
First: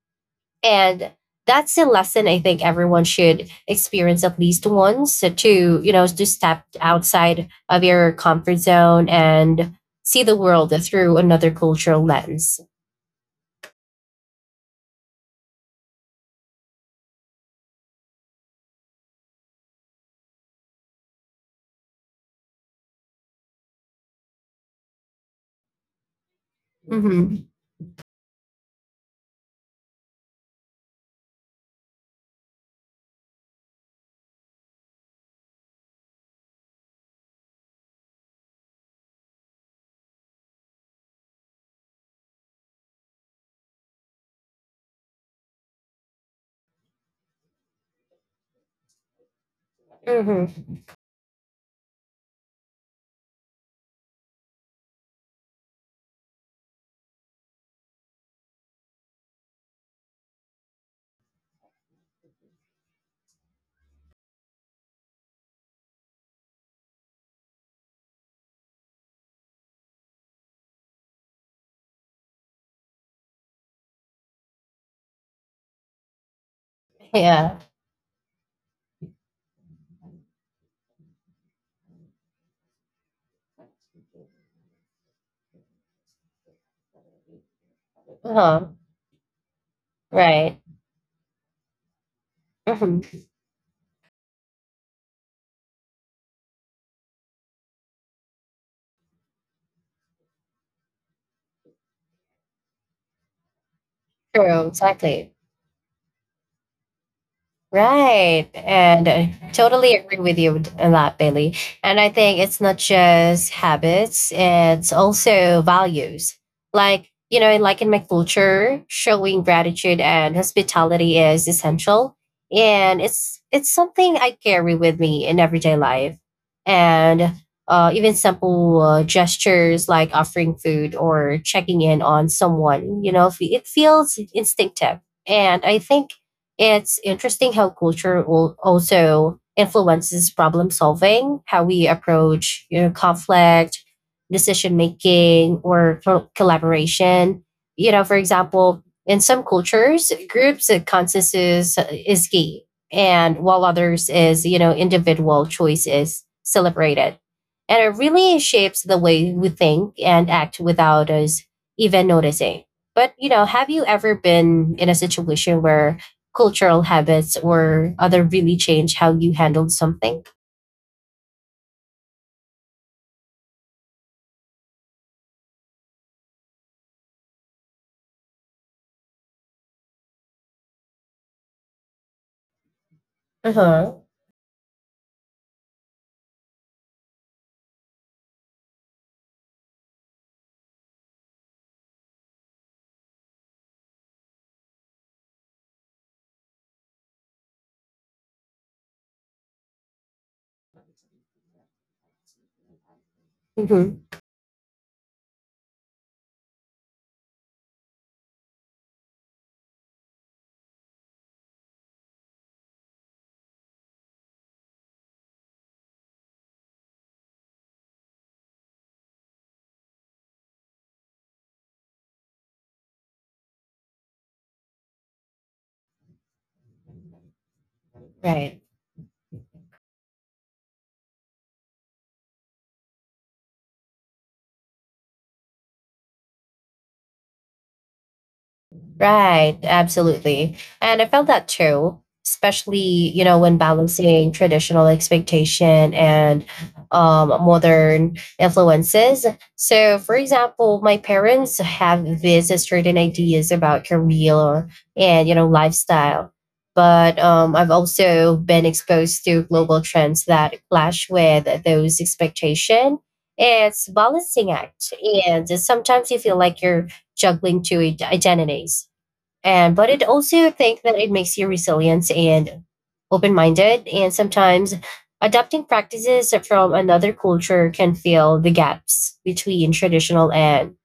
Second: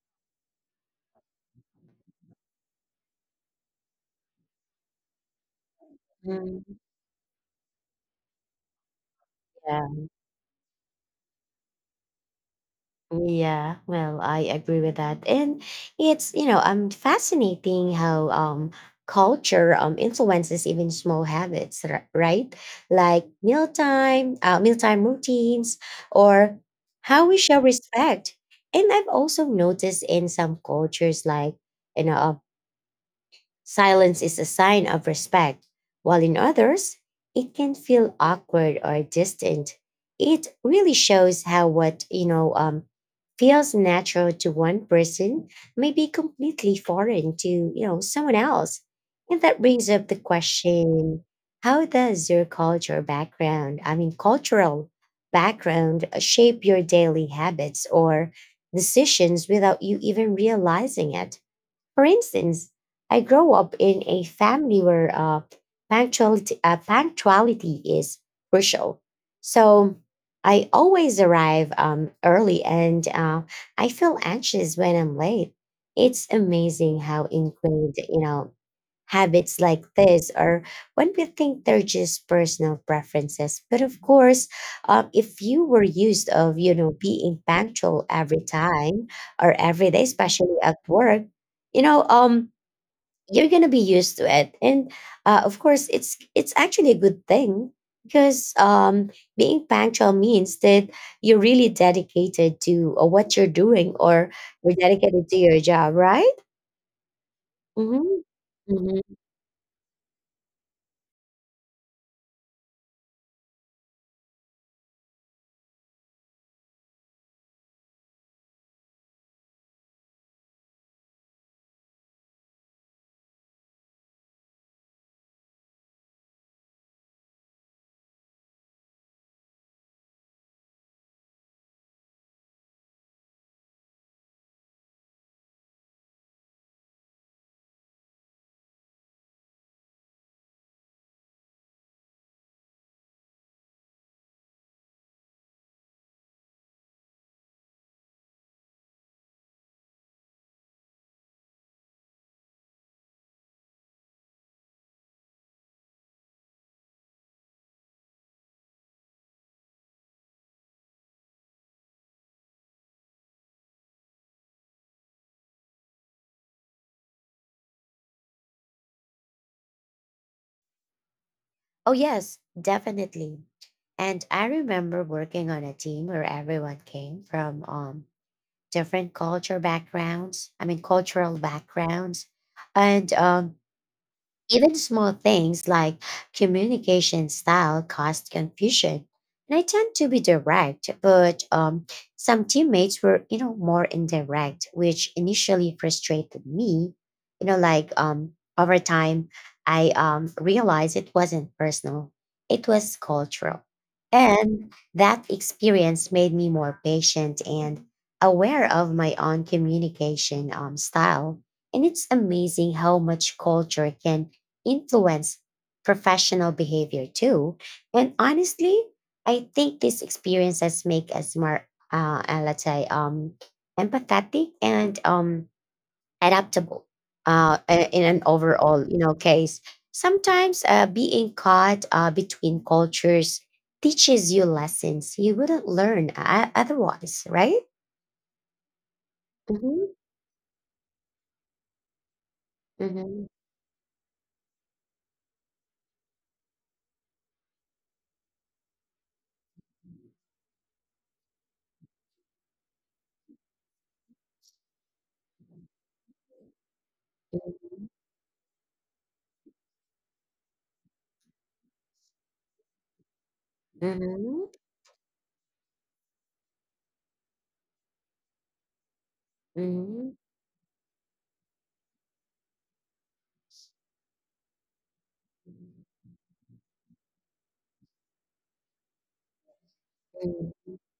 [SPEAKER 2] And that's a lesson I think everyone should experience at least once to, you know, to step
[SPEAKER 1] Mm-hmm.
[SPEAKER 2] outside of your comfort zone and
[SPEAKER 1] Yeah.
[SPEAKER 2] see the world through another cultural lens.
[SPEAKER 1] Yeah, well, I agree with that. And it's, you know, um fascinating how um culture um influences even small habits, ri- right? Like mealtime, uh, mealtime routines or how we
[SPEAKER 2] Mm-hmm.
[SPEAKER 1] show respect. And I've also noticed in some cultures like you know um, silence is a sign of respect, while in others, it can feel awkward or distant. It really shows how what, you know, um, feels natural to one person may be completely foreign to, you know, someone else. And that brings up the
[SPEAKER 2] Mm-hmm.
[SPEAKER 1] question, how does your culture background, I mean, cultural background shape your daily habits or decisions without you even realizing it? For instance, I grow up in a family where uh, punctuality, uh, punctuality is crucial. So I always arrive um, early, and uh, I feel anxious when I'm late. It's amazing how
[SPEAKER 2] Yeah.
[SPEAKER 1] ingrained, you know, habits like this or when we think they're just personal preferences. But of course um, if you were used of you know being punctual every
[SPEAKER 2] Uh-huh.
[SPEAKER 1] time or every day,
[SPEAKER 2] Right.
[SPEAKER 1] especially at work, you know um
[SPEAKER 2] Mhm.
[SPEAKER 1] you're gonna be used to it. And uh, of course it's it's actually a good thing because um being punctual means that you're really dedicated to uh, what you're doing, or
[SPEAKER 2] True.
[SPEAKER 1] you're
[SPEAKER 2] Exactly.
[SPEAKER 1] dedicated to your job, right? hmm
[SPEAKER 2] Right. And I totally agree with you a lot, Bailey. And I think it's not just habits, it's also values. Like, you know, like in my culture, showing gratitude and hospitality is essential. And it's it's something I carry with me in everyday life. And uh, even simple uh, gestures like offering food or checking in on someone, you know, it feels instinctive. And I think it's interesting how culture will also influences problem solving, how we approach you know, conflict, decision making, or co- collaboration. You know, for example, in some cultures, groups uh, consensus is key, and while others is you know individual choice is celebrated, and it really shapes the way we think and act without us even noticing. But you know, have you ever been in a situation where cultural habits or other really change how you handled something?
[SPEAKER 1] Oh, yes, definitely. And I remember working on a team where everyone came from um, different culture backgrounds, I mean, cultural backgrounds. And um,
[SPEAKER 2] Uh huh.
[SPEAKER 1] even small things like communication style caused confusion. And I tend to be direct, but um, some teammates were, you know, more indirect, which initially frustrated me. You know, like um, over time, I um, realized it wasn't personal; it was cultural,
[SPEAKER 2] Mm-hmm.
[SPEAKER 1] and that experience made me more patient and aware of my own communication um, style. And it's amazing how much culture can influence professional behavior too. And honestly, I think these experiences make us more, uh, uh, let's say, um, empathetic and um, adaptable. Uh, i- in an
[SPEAKER 2] Right.
[SPEAKER 1] overall, you know, case, sometimes uh, being caught uh, between cultures teaches you lessons you wouldn't learn uh, otherwise, right?
[SPEAKER 2] Right,
[SPEAKER 1] Mm-hmm,
[SPEAKER 2] absolutely. And I felt that too, especially,
[SPEAKER 1] mm-hmm,
[SPEAKER 2] you know, when balancing traditional expectation and um, modern influences. So, for example, my parents have these certain ideas about career and, you know, lifestyle. But um, I've also been exposed to global trends that clash with those expectations. It's
[SPEAKER 1] mm-hmm,
[SPEAKER 2] balancing act. And sometimes you feel like you're juggling two id- identities, and but
[SPEAKER 1] mm-hmm,
[SPEAKER 2] it also think that it makes you resilient and open-minded, and sometimes adapting practices from another culture can fill the gaps between traditional and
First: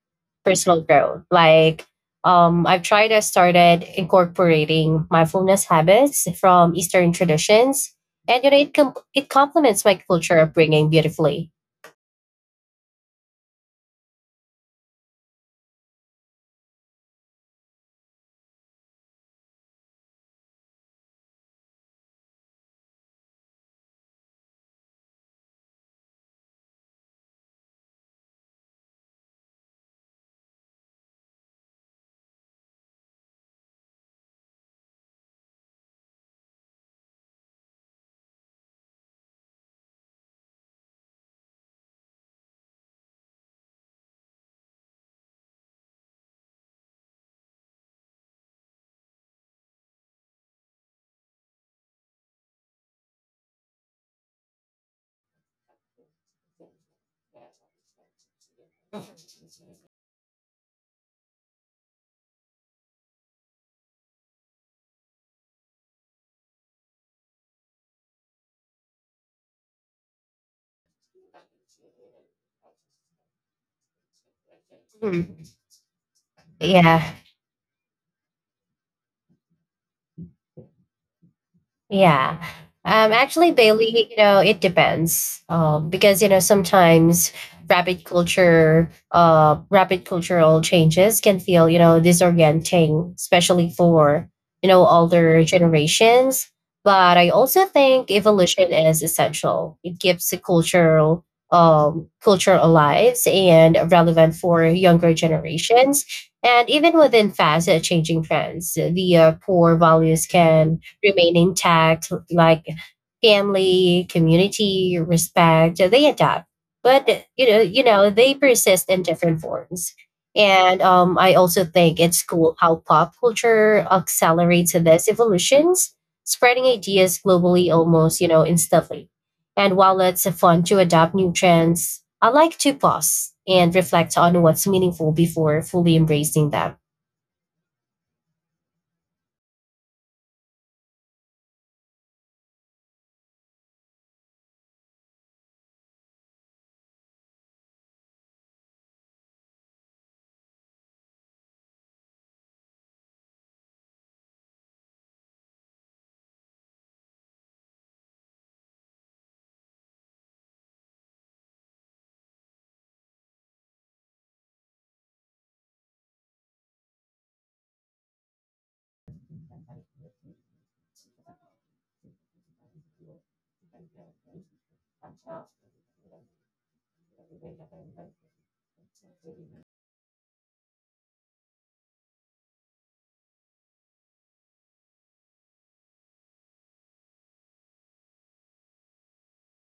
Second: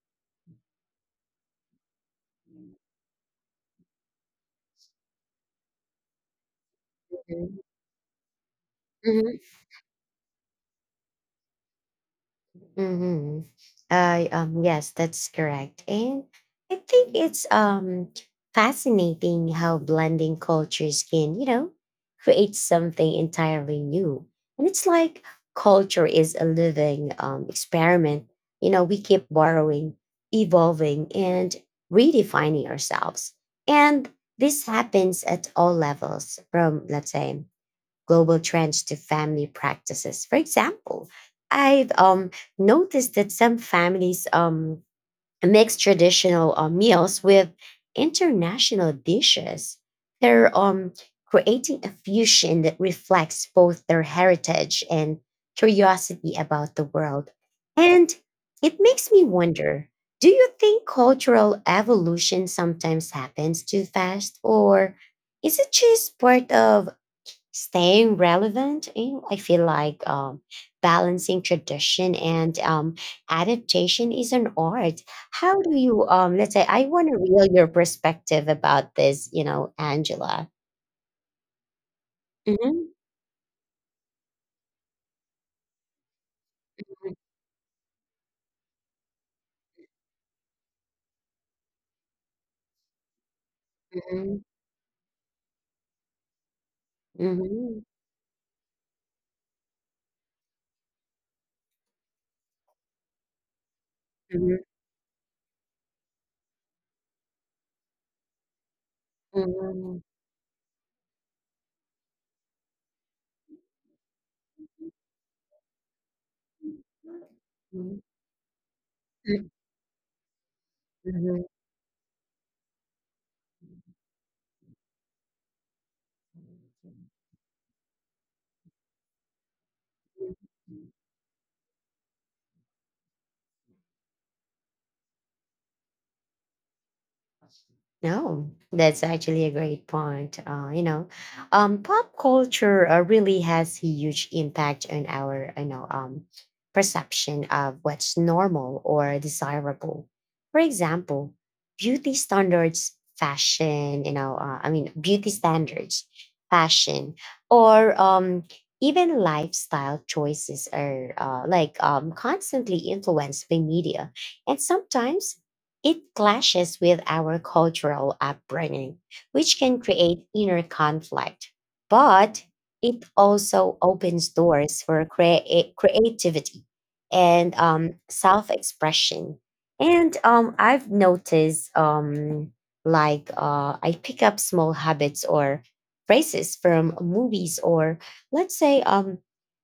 [SPEAKER 2] personal growth, like um, I've tried i started incorporating mindfulness habits from eastern
[SPEAKER 1] mm-hmm,
[SPEAKER 2] traditions. And you know it, com- it complements my culture upbringing beautifully.
[SPEAKER 1] mm-hmm. I um yes, that's correct. And I think it's um fascinating how blending cultures can, you know, create something entirely new. And it's like culture is a living um experiment. You know, we keep borrowing, evolving, and redefining ourselves. And this happens at all levels, from let's say global trends to family practices. For example, I've um, noticed that some families um, mix traditional uh, meals with international dishes. They're um, Creating a fusion that reflects both their heritage and curiosity about the world. And it makes me wonder, do you think cultural evolution sometimes happens too fast, or is it just part of staying relevant? eh, I feel like um, balancing tradition and um, adaptation is an art.
[SPEAKER 2] Mhm.
[SPEAKER 1] How do you um, let's say, I want
[SPEAKER 2] Yeah.
[SPEAKER 1] to real your perspective about this, you know, Angela?
[SPEAKER 2] Yeah.
[SPEAKER 1] Mhm.
[SPEAKER 2] Um, actually, Bailey, you know, it depends um, because you know sometimes rapid culture, uh, rapid cultural changes can feel you know disorienting, especially for
[SPEAKER 1] Mhm.
[SPEAKER 2] you know older generations. But I also
[SPEAKER 1] Mhm.
[SPEAKER 2] think evolution is essential. It keeps the cultural um, culture alive and relevant for younger generations. And even within fast uh, changing trends, the uh, core
[SPEAKER 1] Mhm.
[SPEAKER 2] values can remain intact, like family, community, respect. So they adapt, but you know, you
[SPEAKER 1] Mhm.
[SPEAKER 2] know, they persist in different forms. And um, I
[SPEAKER 1] Mhm.
[SPEAKER 2] also think it's cool how pop culture accelerates these evolutions, spreading ideas globally almost, you know, instantly. And while it's fun to adopt new trends, I like to pause and reflect on what's meaningful before fully embracing them.
[SPEAKER 1] No, that's actually a great point. Uh, you know, um, pop culture uh, really has a huge impact on our, you know, um, perception of what's normal or desirable. For example, beauty standards, fashion. You know, uh, I mean, beauty standards, fashion, or um, even lifestyle choices are uh, like um, constantly influenced by media, and sometimes it clashes with our cultural upbringing, which can create inner conflict, but it also opens doors for crea- creativity and um, self expression. And um, I've noticed, um, like, uh, I pick up small habits or phrases from movies or, let's say, um,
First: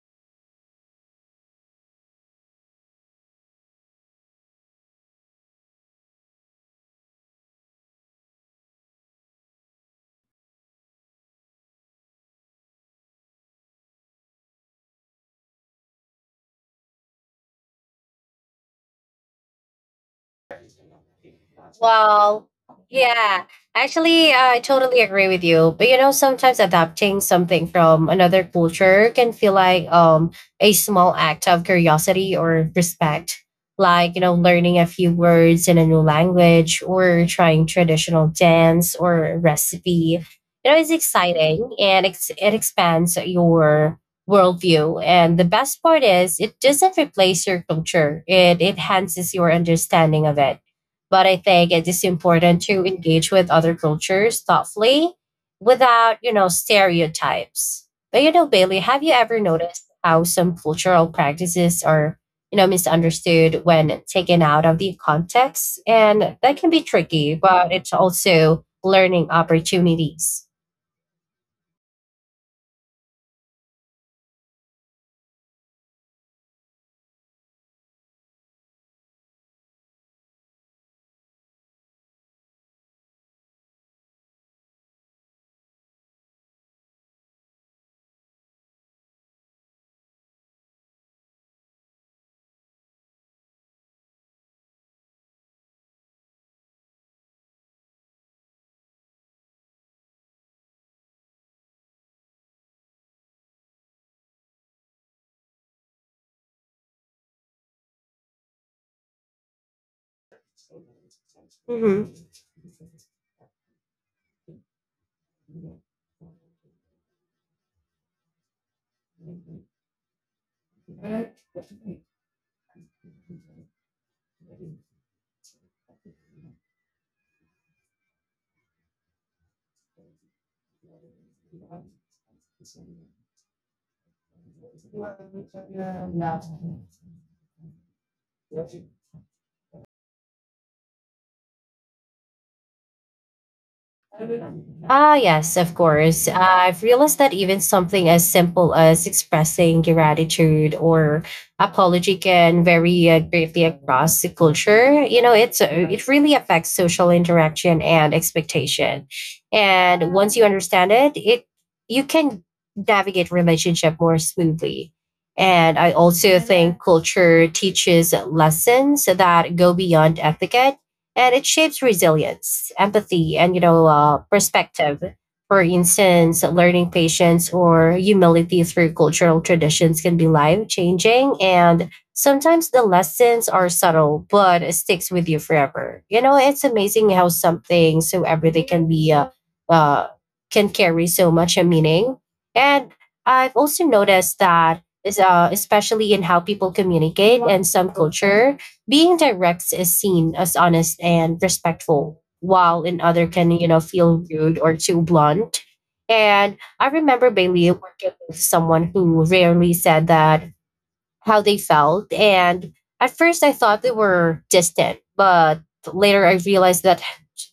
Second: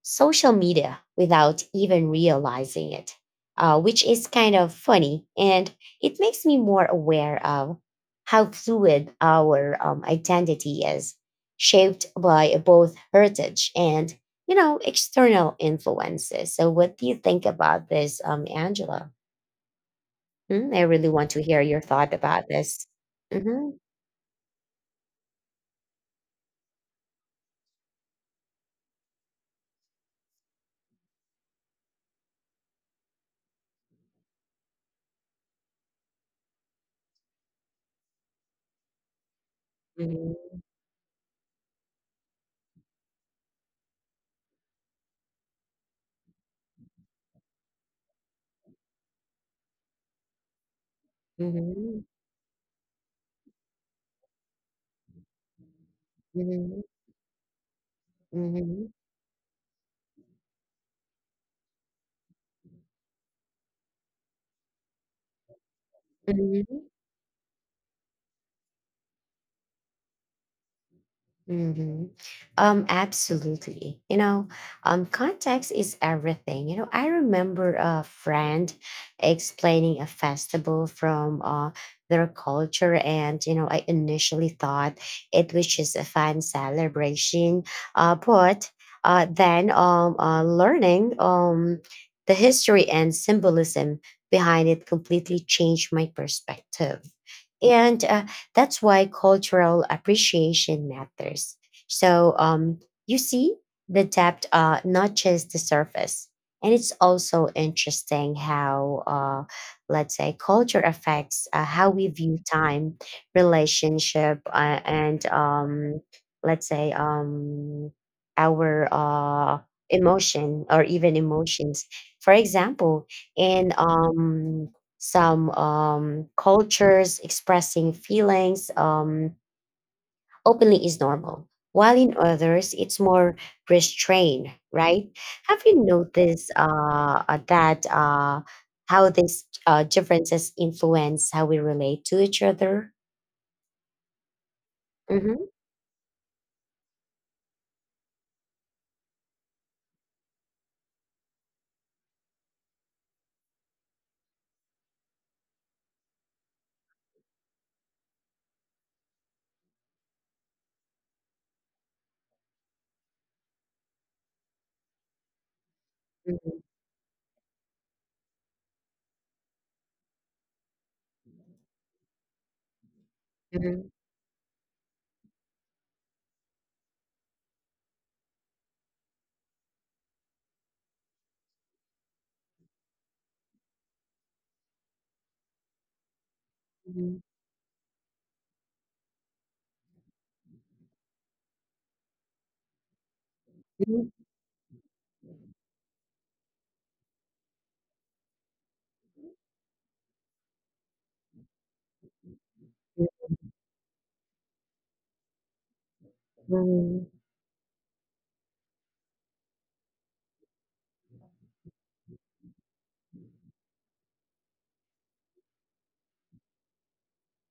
[SPEAKER 1] social media without even realizing it, uh, which is kind of funny, and it makes me more aware of how fluid our um, identity is, shaped by both heritage and, you know, external influences. So, what do you think about this, um, Angela? Hmm, I really want to hear your thought about
[SPEAKER 2] Well,
[SPEAKER 1] this.
[SPEAKER 2] yeah,
[SPEAKER 1] Mm-hmm.
[SPEAKER 2] actually, I totally agree with you. But you know, sometimes adapting something from another culture can feel like um, a small act of curiosity or respect, like, you know, learning a few words in a new language or trying traditional dance or recipe.
[SPEAKER 1] Mm-hmm.
[SPEAKER 2] You know, it's exciting and ex- it expands your worldview. And the best part is, it doesn't replace your culture, it enhances your understanding of it. But I think it
[SPEAKER 1] Mm-hmm.
[SPEAKER 2] is important to engage with other cultures thoughtfully without, you know, stereotypes. But you know, Bailey,
[SPEAKER 1] Mm-hmm.
[SPEAKER 2] have you ever noticed how some cultural practices are, you know, misunderstood when taken out of the context? And that can
[SPEAKER 1] Mm-hmm.
[SPEAKER 2] be tricky, but it's also learning opportunities.
[SPEAKER 1] hmm Um, absolutely. You know, um, context is everything. You know, I remember a friend explaining a festival from uh, their culture, and you know, I initially thought it was just a fun celebration, uh, but uh, then um, uh, learning um, the history and symbolism behind it completely changed my perspective. And uh, that's why cultural appreciation matters. So um, you see the depth, uh, not just the surface. And it's also interesting how, uh, let's say, culture affects uh, how we
[SPEAKER 2] Mhm.
[SPEAKER 1] view time, relationship, uh, and um, let's say um, our uh, emotion or even emotions. For example, in um, some um, cultures, expressing feelings um, openly is normal, while in others it's more restrained, right? Have you noticed uh, uh, that uh, how these uh, differences influence how we relate to each other?
[SPEAKER 2] Ah,
[SPEAKER 1] Mhm,
[SPEAKER 2] yes, of course. Uh, I've realized that even something as simple as expressing gratitude or apology can vary uh, greatly across the culture. You know, it's uh, it really affects social interaction and expectation. And once you understand it, it you can navigate relationship more smoothly. And I also
[SPEAKER 1] mhm,
[SPEAKER 2] think culture teaches lessons that go beyond etiquette, and it shapes resilience, empathy, and you know
[SPEAKER 1] mhm,
[SPEAKER 2] uh, perspective. For instance, learning patience or humility through cultural traditions can be life changing, and sometimes the lessons are subtle but it sticks with you forever. You know, it's amazing
[SPEAKER 1] mhm,
[SPEAKER 2] how something so everything can be uh, uh, can carry so much a meaning. And I've also
[SPEAKER 1] mhm,
[SPEAKER 2] noticed that is uh, especially in how people communicate and some culture being direct is seen as honest and respectful, while in other can, you know, feel rude or too blunt. And I
[SPEAKER 1] mhm,
[SPEAKER 2] remember Bailey working with someone who rarely said that how they felt. And at first, I thought they were distant, but later I realized that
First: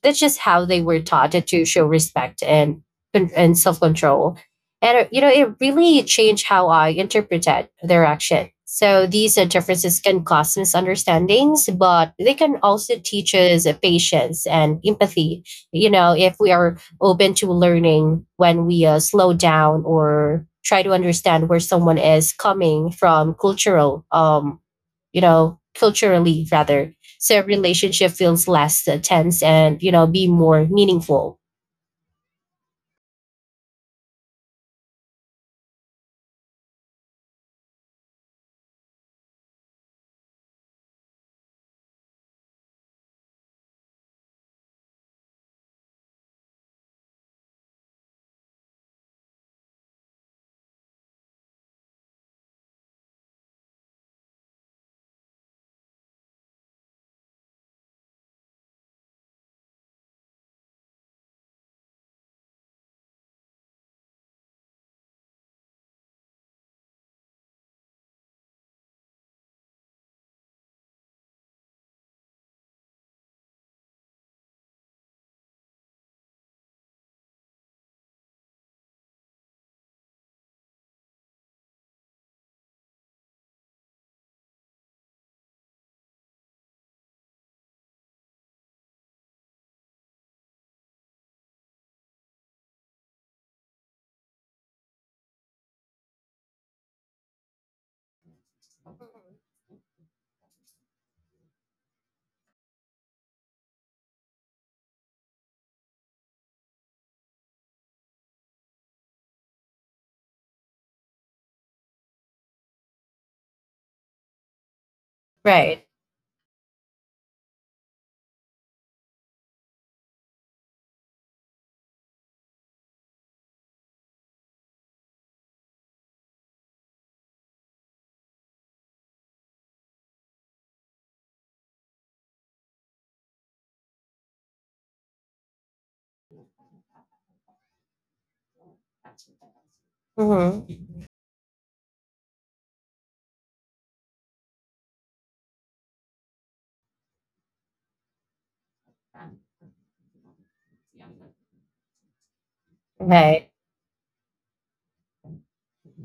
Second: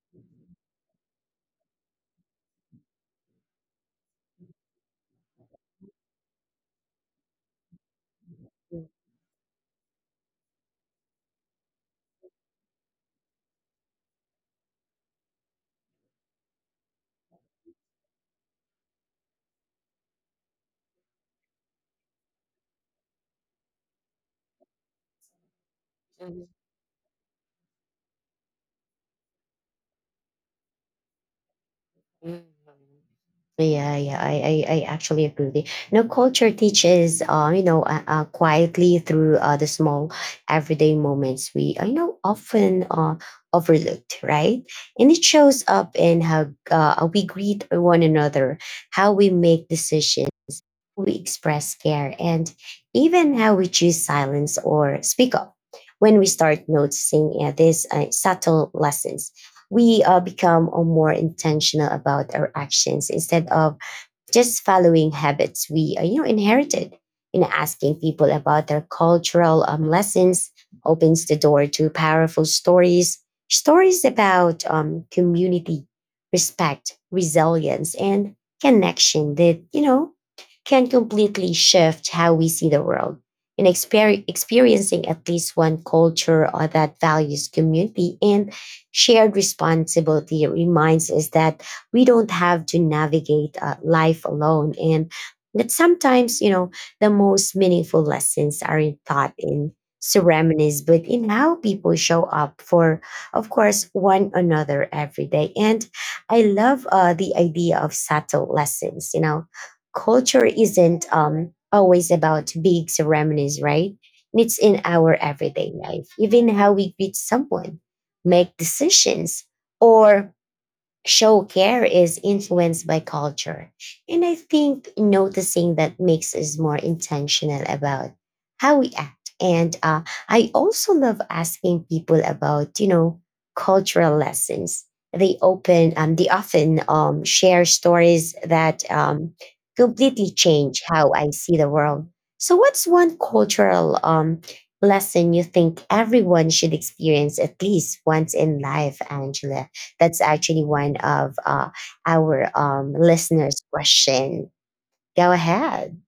[SPEAKER 2] that's just how they were taught to show respect and and self control. And uh, you know, it really changed how I interpreted their action.
[SPEAKER 1] mhm.
[SPEAKER 2] So these uh, differences can cause misunderstandings, but they can also teach us uh, patience and empathy. You know, if we are open to learning when we uh, slow down or try to understand where someone is coming from cultural um you know
[SPEAKER 1] Mhm.
[SPEAKER 2] culturally rather, so relationship feels less uh, tense and you know be more meaningful.
[SPEAKER 1] Mhm. Yeah, yeah, I, I, I actually agree with you. Now, culture teaches, uh, you know, uh, uh, quietly through uh, the small everyday moments we, uh, you know, often uh, overlooked, right? And it shows up in how uh, we greet one another, how we make decisions, we express care, and even how we choose silence or speak up. When we start noticing uh, these uh, subtle lessons, we uh, become uh, more intentional about our actions, instead of just following habits we, uh, you know, inherited. You know, asking people about their cultural um, lessons opens the door to powerful stories, stories about um, community, respect, resilience, and connection that you know can completely shift how we see the world. And exper- experiencing at least one culture or that values community and shared responsibility reminds us that we don't have to navigate uh, life alone, and that sometimes, you know, the most meaningful lessons aren't taught in ceremonies, but in how people show up for, of course, one another every day. And I love uh, the idea of subtle lessons. You know, culture isn't um, always about big ceremonies, right? And it's in our everyday
[SPEAKER 2] Right.
[SPEAKER 1] life, even how we greet someone, make decisions, or show care is influenced by culture. And I think noticing that makes us more intentional about how we act. And uh, I also love asking people about, you know, cultural lessons. They open, um, they often um, share stories that um, completely change
[SPEAKER 2] Mm-hmm.
[SPEAKER 1] how I see the world. So, what's one cultural um, lesson you think everyone should experience at least once in life, Angela? That's actually one of uh, our um,
[SPEAKER 2] Right.
[SPEAKER 1] listeners' question. Go ahead.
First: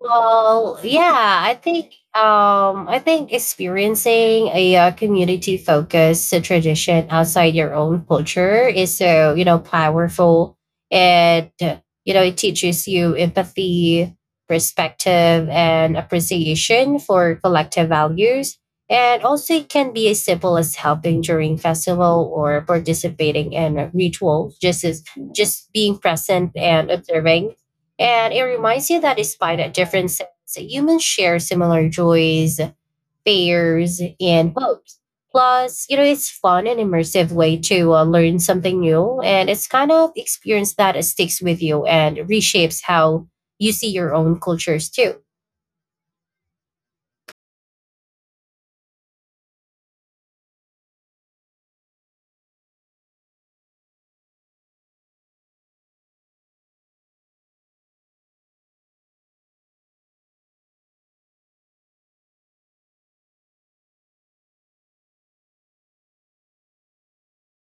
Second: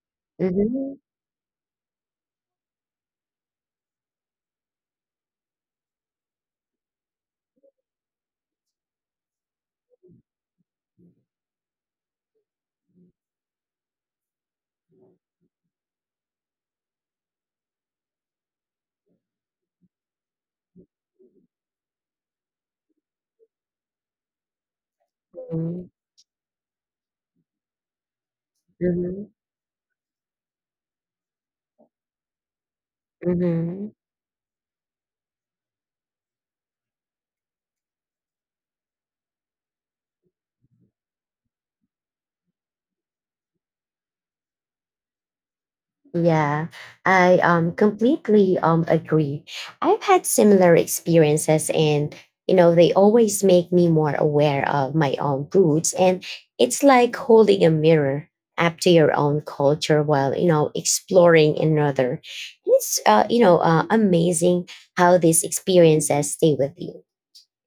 [SPEAKER 2] Well,
[SPEAKER 1] Mhm.
[SPEAKER 2] yeah, I think um, I think experiencing a uh, community focused tradition outside your own culture is so you know powerful, and you know it teaches you empathy, perspective, and appreciation for collective values. And also, it can be as simple as helping during festival or participating in a ritual, just as just
[SPEAKER 1] Mhm.
[SPEAKER 2] being present and observing. And it reminds you that
[SPEAKER 1] Mhm.
[SPEAKER 2] despite our differences, humans share similar joys,
[SPEAKER 1] Mhm.
[SPEAKER 2] fears, and hopes. Plus, you know, it's fun and immersive way to uh, learn something new, and it's kind of experience that sticks with you and reshapes how you see your own cultures too.
[SPEAKER 1] Yeah, I um, completely um, agree. I've had similar experiences, and you know, they always make me more aware of my own roots. And it's like holding a mirror up to your own culture while you know exploring another. It's uh, you know uh, amazing how these experiences stay with you,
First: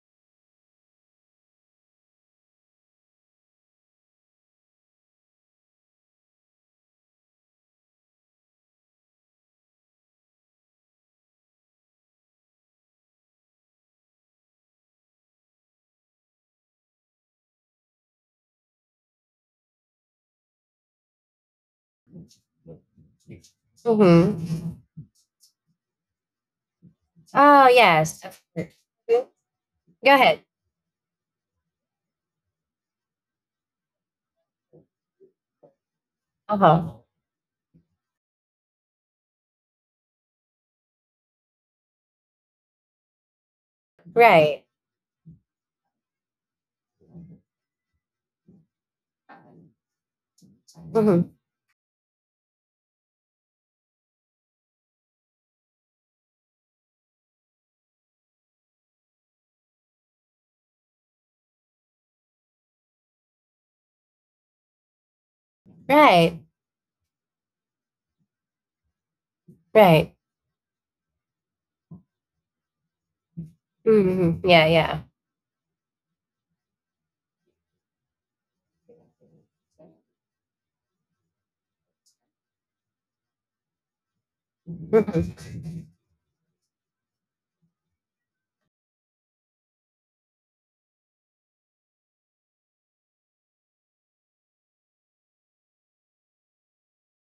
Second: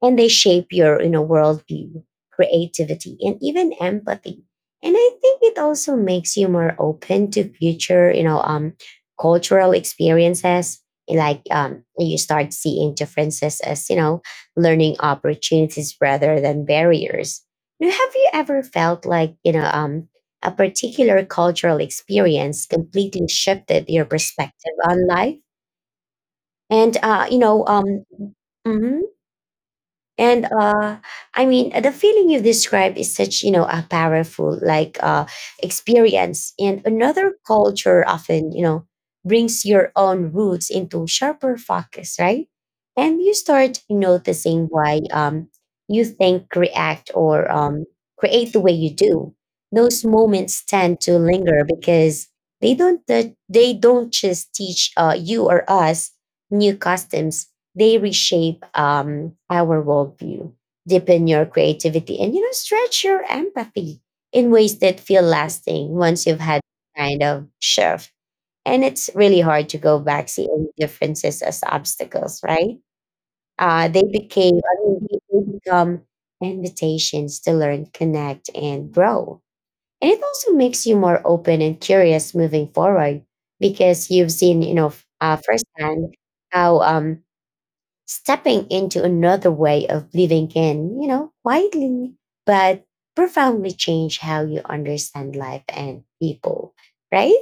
[SPEAKER 1] and they shape your you know worldview, creativity, and even empathy. And I think it also makes you more open to future you know um cultural experiences. like um you start seeing differences as you know learning opportunities rather than barriers. Now, have you ever felt like you know um a particular cultural experience completely shifted your
[SPEAKER 2] Mm-hmm.
[SPEAKER 1] perspective on life and uh you know
[SPEAKER 2] Oh
[SPEAKER 1] um
[SPEAKER 2] yes.
[SPEAKER 1] mhm.
[SPEAKER 2] Go ahead.
[SPEAKER 1] And uh, I mean, the feeling you describe is such, you know, a powerful like uh, experience.
[SPEAKER 2] Uh
[SPEAKER 1] And
[SPEAKER 2] huh.
[SPEAKER 1] another culture often, you know, brings your own roots into sharper focus, right? And you start noticing
[SPEAKER 2] Right.
[SPEAKER 1] why um, you think, react, or um, create the way you do. Those moments tend to
[SPEAKER 2] Mm-hmm.
[SPEAKER 1] linger because they don't they don't just teach uh, you or us new customs. They reshape um, our worldview, deepen your creativity, and, you know, stretch your empathy in ways that feel lasting once you've
[SPEAKER 2] Right.
[SPEAKER 1] had kind of shift. And it's really hard to go
[SPEAKER 2] Right.
[SPEAKER 1] back seeing differences as obstacles, right? Uh, they
[SPEAKER 2] Mm-hmm.
[SPEAKER 1] became,
[SPEAKER 2] Yeah.
[SPEAKER 1] I
[SPEAKER 2] Yeah.
[SPEAKER 1] mean, they they become invitations to learn, connect, and grow. And it also makes you more open and curious moving forward because you've seen, you know, f- uh,
[SPEAKER 2] Mm-hmm.
[SPEAKER 1] firsthand how um, stepping into another way of living can, you know, widely but profoundly change how you understand life and people, right?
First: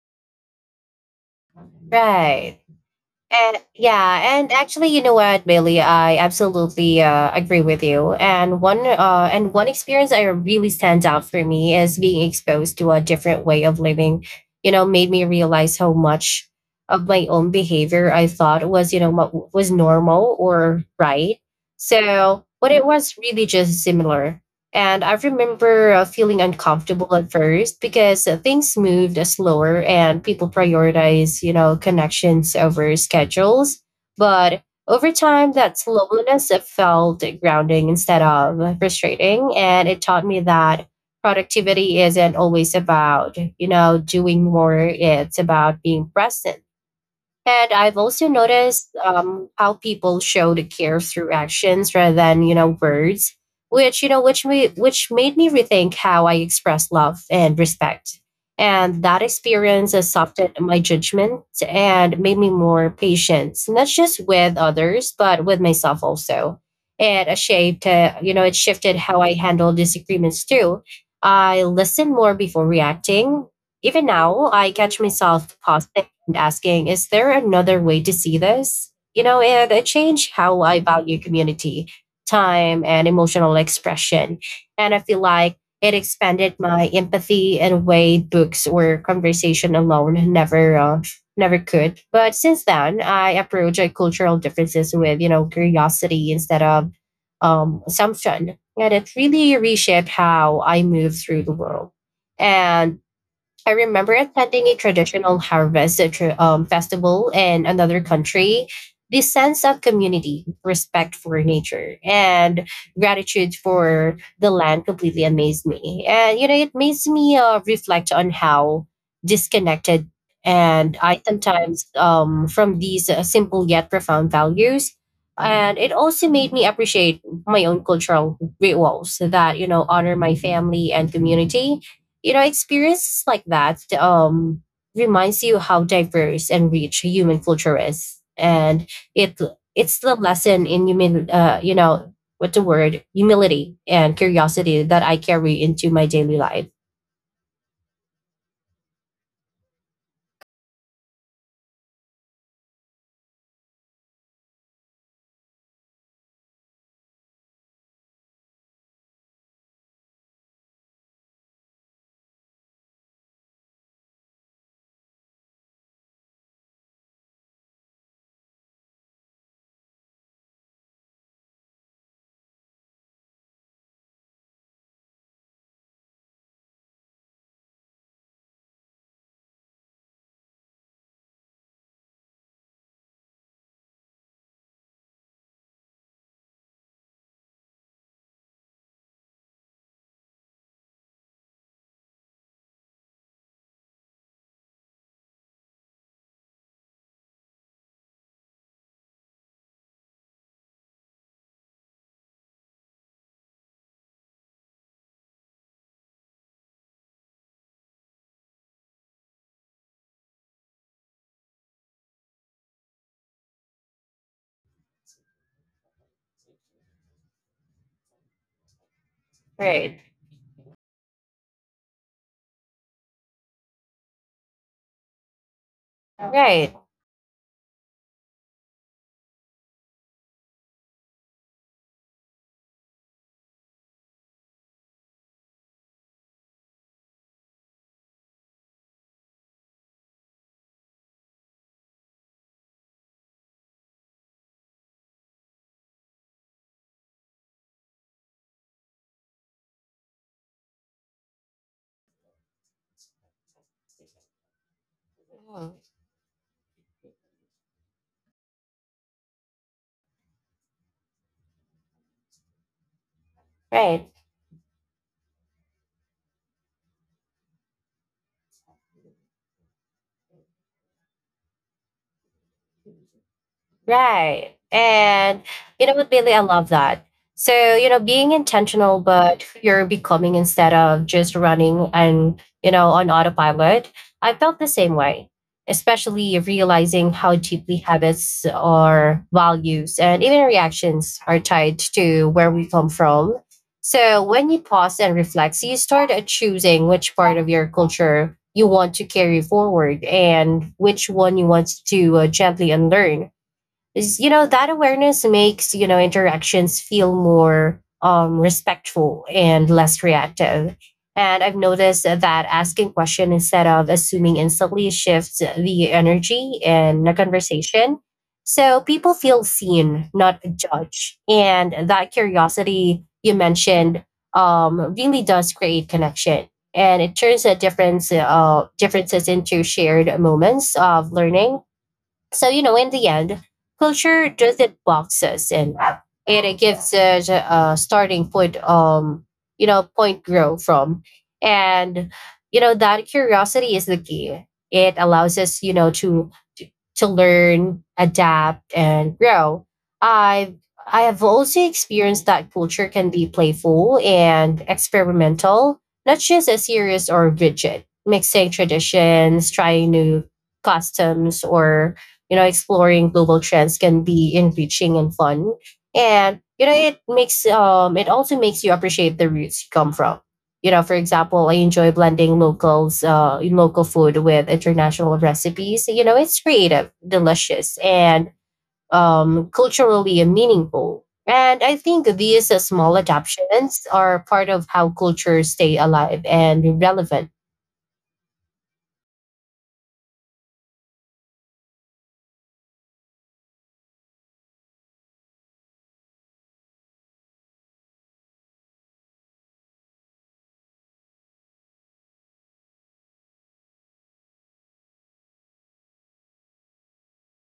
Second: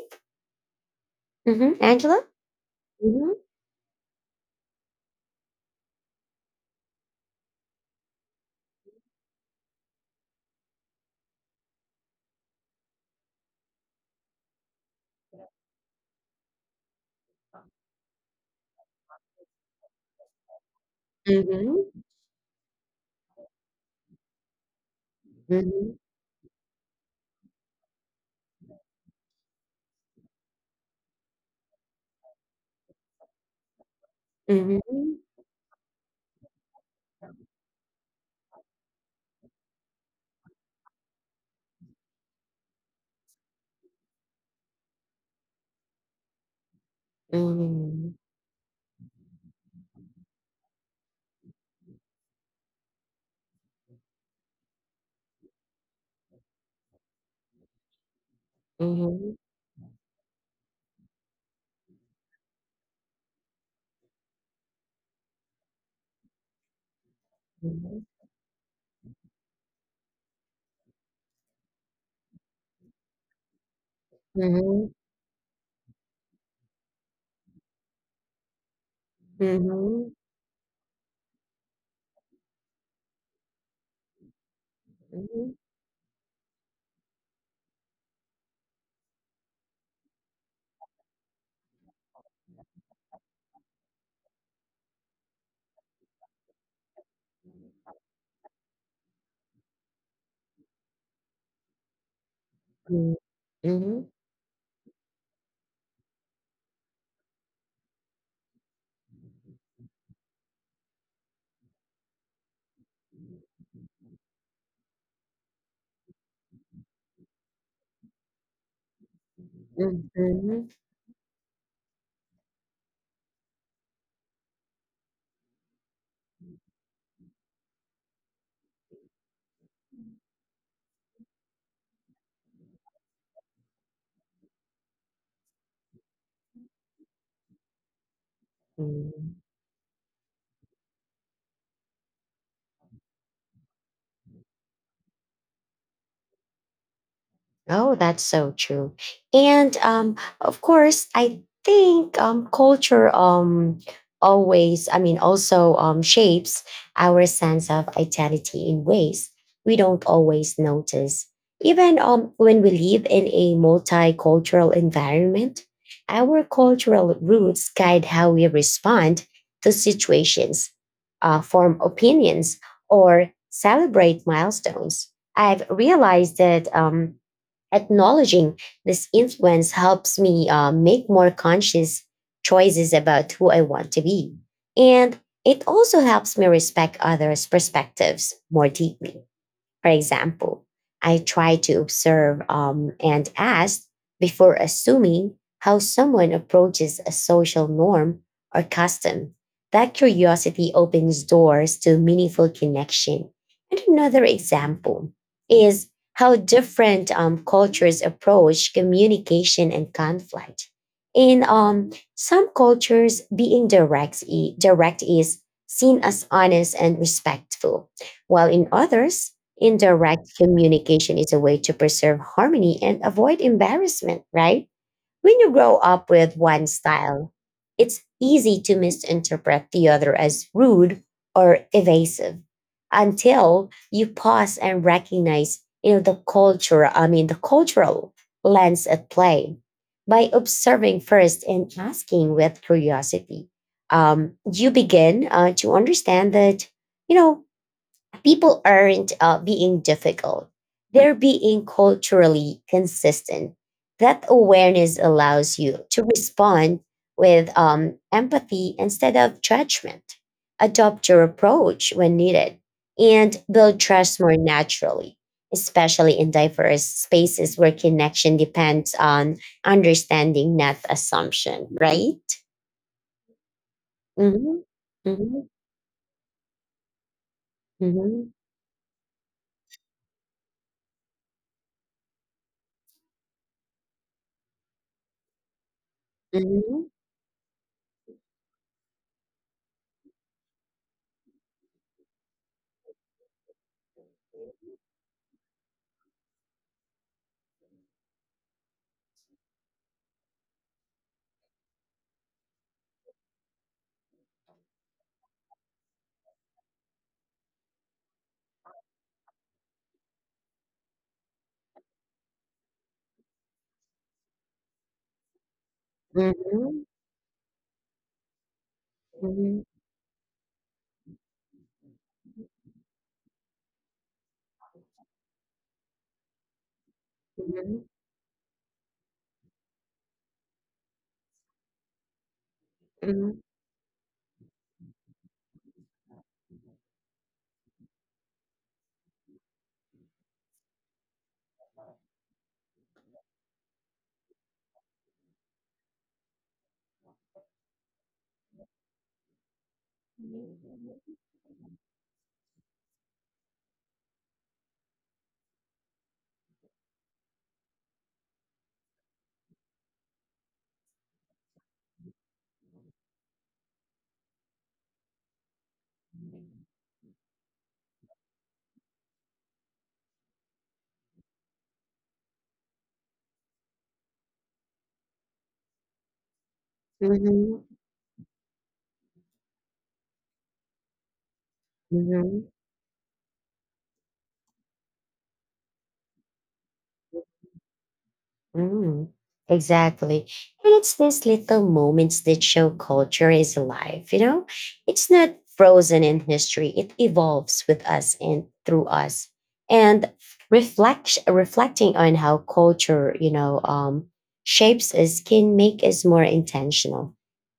[SPEAKER 1] hmm Angela?
[SPEAKER 2] Right.
[SPEAKER 1] Hmm
[SPEAKER 2] And yeah, and actually, you know what, Bailey, I absolutely uh, agree with you. And one uh, and one experience that really stands out for me is being exposed to a different way of living. You know, made me realize how much of my own behavior I thought was, you know, what was normal or right.
[SPEAKER 1] hmm
[SPEAKER 2] So, but it was really just similar. And I
[SPEAKER 1] hmm
[SPEAKER 2] remember uh, feeling uncomfortable at first because uh, things moved slower and people prioritize, you know, connections over schedules. But
[SPEAKER 1] hmm
[SPEAKER 2] over time, that slowness it felt grounding instead of frustrating. And it taught me that productivity isn't always about, you know, doing more, it's about being present. And I've
[SPEAKER 1] hmm
[SPEAKER 2] also noticed um, how people show the care through actions rather than you know words, which you know which me which made me rethink how I express love and respect. And that
[SPEAKER 1] hmm
[SPEAKER 2] experience has softened my judgment and made me more patient, not just with others but with myself also. And it shaped, uh, you know, it shifted how I handle disagreements too. I listen more before reacting. Even now, I
[SPEAKER 1] hmm
[SPEAKER 2] catch myself pausing and asking, is there another way to see this? You know, it
[SPEAKER 1] hmm
[SPEAKER 2] changed how I value community, time, and emotional expression. And I feel like it expanded my empathy in a way books or conversation alone never uh, never could. But since then, I approach uh, cultural differences with you know curiosity instead of um, assumption, and it really reshaped how I move through the world. And
[SPEAKER 1] hmm
[SPEAKER 2] I remember attending a traditional harvest tr- um, festival in another country. This sense of community, respect for nature, and gratitude for the land completely amazed me. And, you know, it makes me uh, reflect on how disconnected
[SPEAKER 1] hmm
[SPEAKER 2] and I sometimes um, from these uh, simple yet profound values. And it also made me appreciate my own cultural rituals that, you know, honor my family and community. You know experiences like that um reminds you how diverse and rich human culture is. And
[SPEAKER 1] hmm
[SPEAKER 2] it it's the lesson in human uh you know what the word humility and curiosity that I carry into my daily life.
[SPEAKER 1] Oh, that's so true. And um, of course, I think um, culture um, always, I mean, also um, shapes our sense of identity in ways we don't always notice. Even um, when we live in a multicultural environment, our cultural roots guide how we respond to situations, uh, form opinions, or celebrate milestones. I've realized that um, acknowledging this influence helps me uh, make more conscious choices about who I want to be. And it also helps me respect others' perspectives more deeply. For example, I try to observe um, and ask before assuming how someone approaches a social norm or custom. That curiosity opens doors to meaningful connection. And another example is how different um, cultures approach communication and conflict. In um, some cultures, being direct, i- direct is seen as honest and respectful, while in others, indirect communication is a way to preserve harmony and avoid embarrassment, right? When you grow up with one
[SPEAKER 2] Right.
[SPEAKER 1] style, it's easy to misinterpret the other as rude or evasive until you pause and recognize, you know, the culture, I mean, the cultural lens at play by observing first and asking with curiosity. Um, you begin uh, to understand that, you know, people aren't uh, being difficult. They're being culturally consistent. That awareness allows
[SPEAKER 2] Mm,
[SPEAKER 1] you to respond with um, empathy instead of judgment, adopt your approach when needed, and build
[SPEAKER 2] right.
[SPEAKER 1] trust more naturally, especially in diverse spaces where connection depends on understanding, not assumption, right?
[SPEAKER 2] Right.
[SPEAKER 1] Mhm,
[SPEAKER 2] And,
[SPEAKER 1] mhm,
[SPEAKER 2] you know what, Bailey? I love that. So, you know, being
[SPEAKER 1] mhm,
[SPEAKER 2] intentional, but who you're becoming instead of just running and, you know, on autopilot. I felt the same way, especially
[SPEAKER 1] mhm,
[SPEAKER 2] realizing how deeply habits or values and even reactions are tied to where we come from. So, when you pause and reflect, you start uh, choosing which part of your culture you want to carry forward and which one you want to uh, gently unlearn. Is you know That awareness makes you know interactions feel more um, respectful and less reactive. And I've noticed that asking question instead of assuming instantly shifts the energy
[SPEAKER 1] mhm,
[SPEAKER 2] in a conversation, so people
[SPEAKER 1] mhm,
[SPEAKER 2] feel
[SPEAKER 1] mhm,
[SPEAKER 2] seen not judged. And that curiosity you mentioned um, really does create connection, and it turns the
[SPEAKER 1] mhm.
[SPEAKER 2] difference uh, differences into shared moments of learning. So, you know, in the
[SPEAKER 1] Mhm.
[SPEAKER 2] end, culture doesn't box us in. And it uh, gives us a starting point, um, you know, point grow from. And, you know, that curiosity is the key. It allows us, you know, to to, to learn, adapt, and grow. I've I have also experienced that culture can be playful and experimental, not just as serious or rigid. Mixing traditions, trying new customs, or you know, exploring global trends can be enriching and fun. And, you know, it makes, um, it also makes you appreciate the roots you come from. You know, for example, I enjoy blending locals, uh, local food with international recipes. You know, it's creative,
[SPEAKER 1] Mhm.
[SPEAKER 2] delicious, and um, culturally meaningful. And I think
[SPEAKER 1] Mhm.
[SPEAKER 2] these uh, small adaptations are part of how cultures stay alive and relevant.
[SPEAKER 1] Mm, exactly. And it's these little moments that show culture is alive, you know? It's not frozen in history. It evolves with us and through us. And reflect reflecting on how culture, you know, um, shapes us can make us more intentional,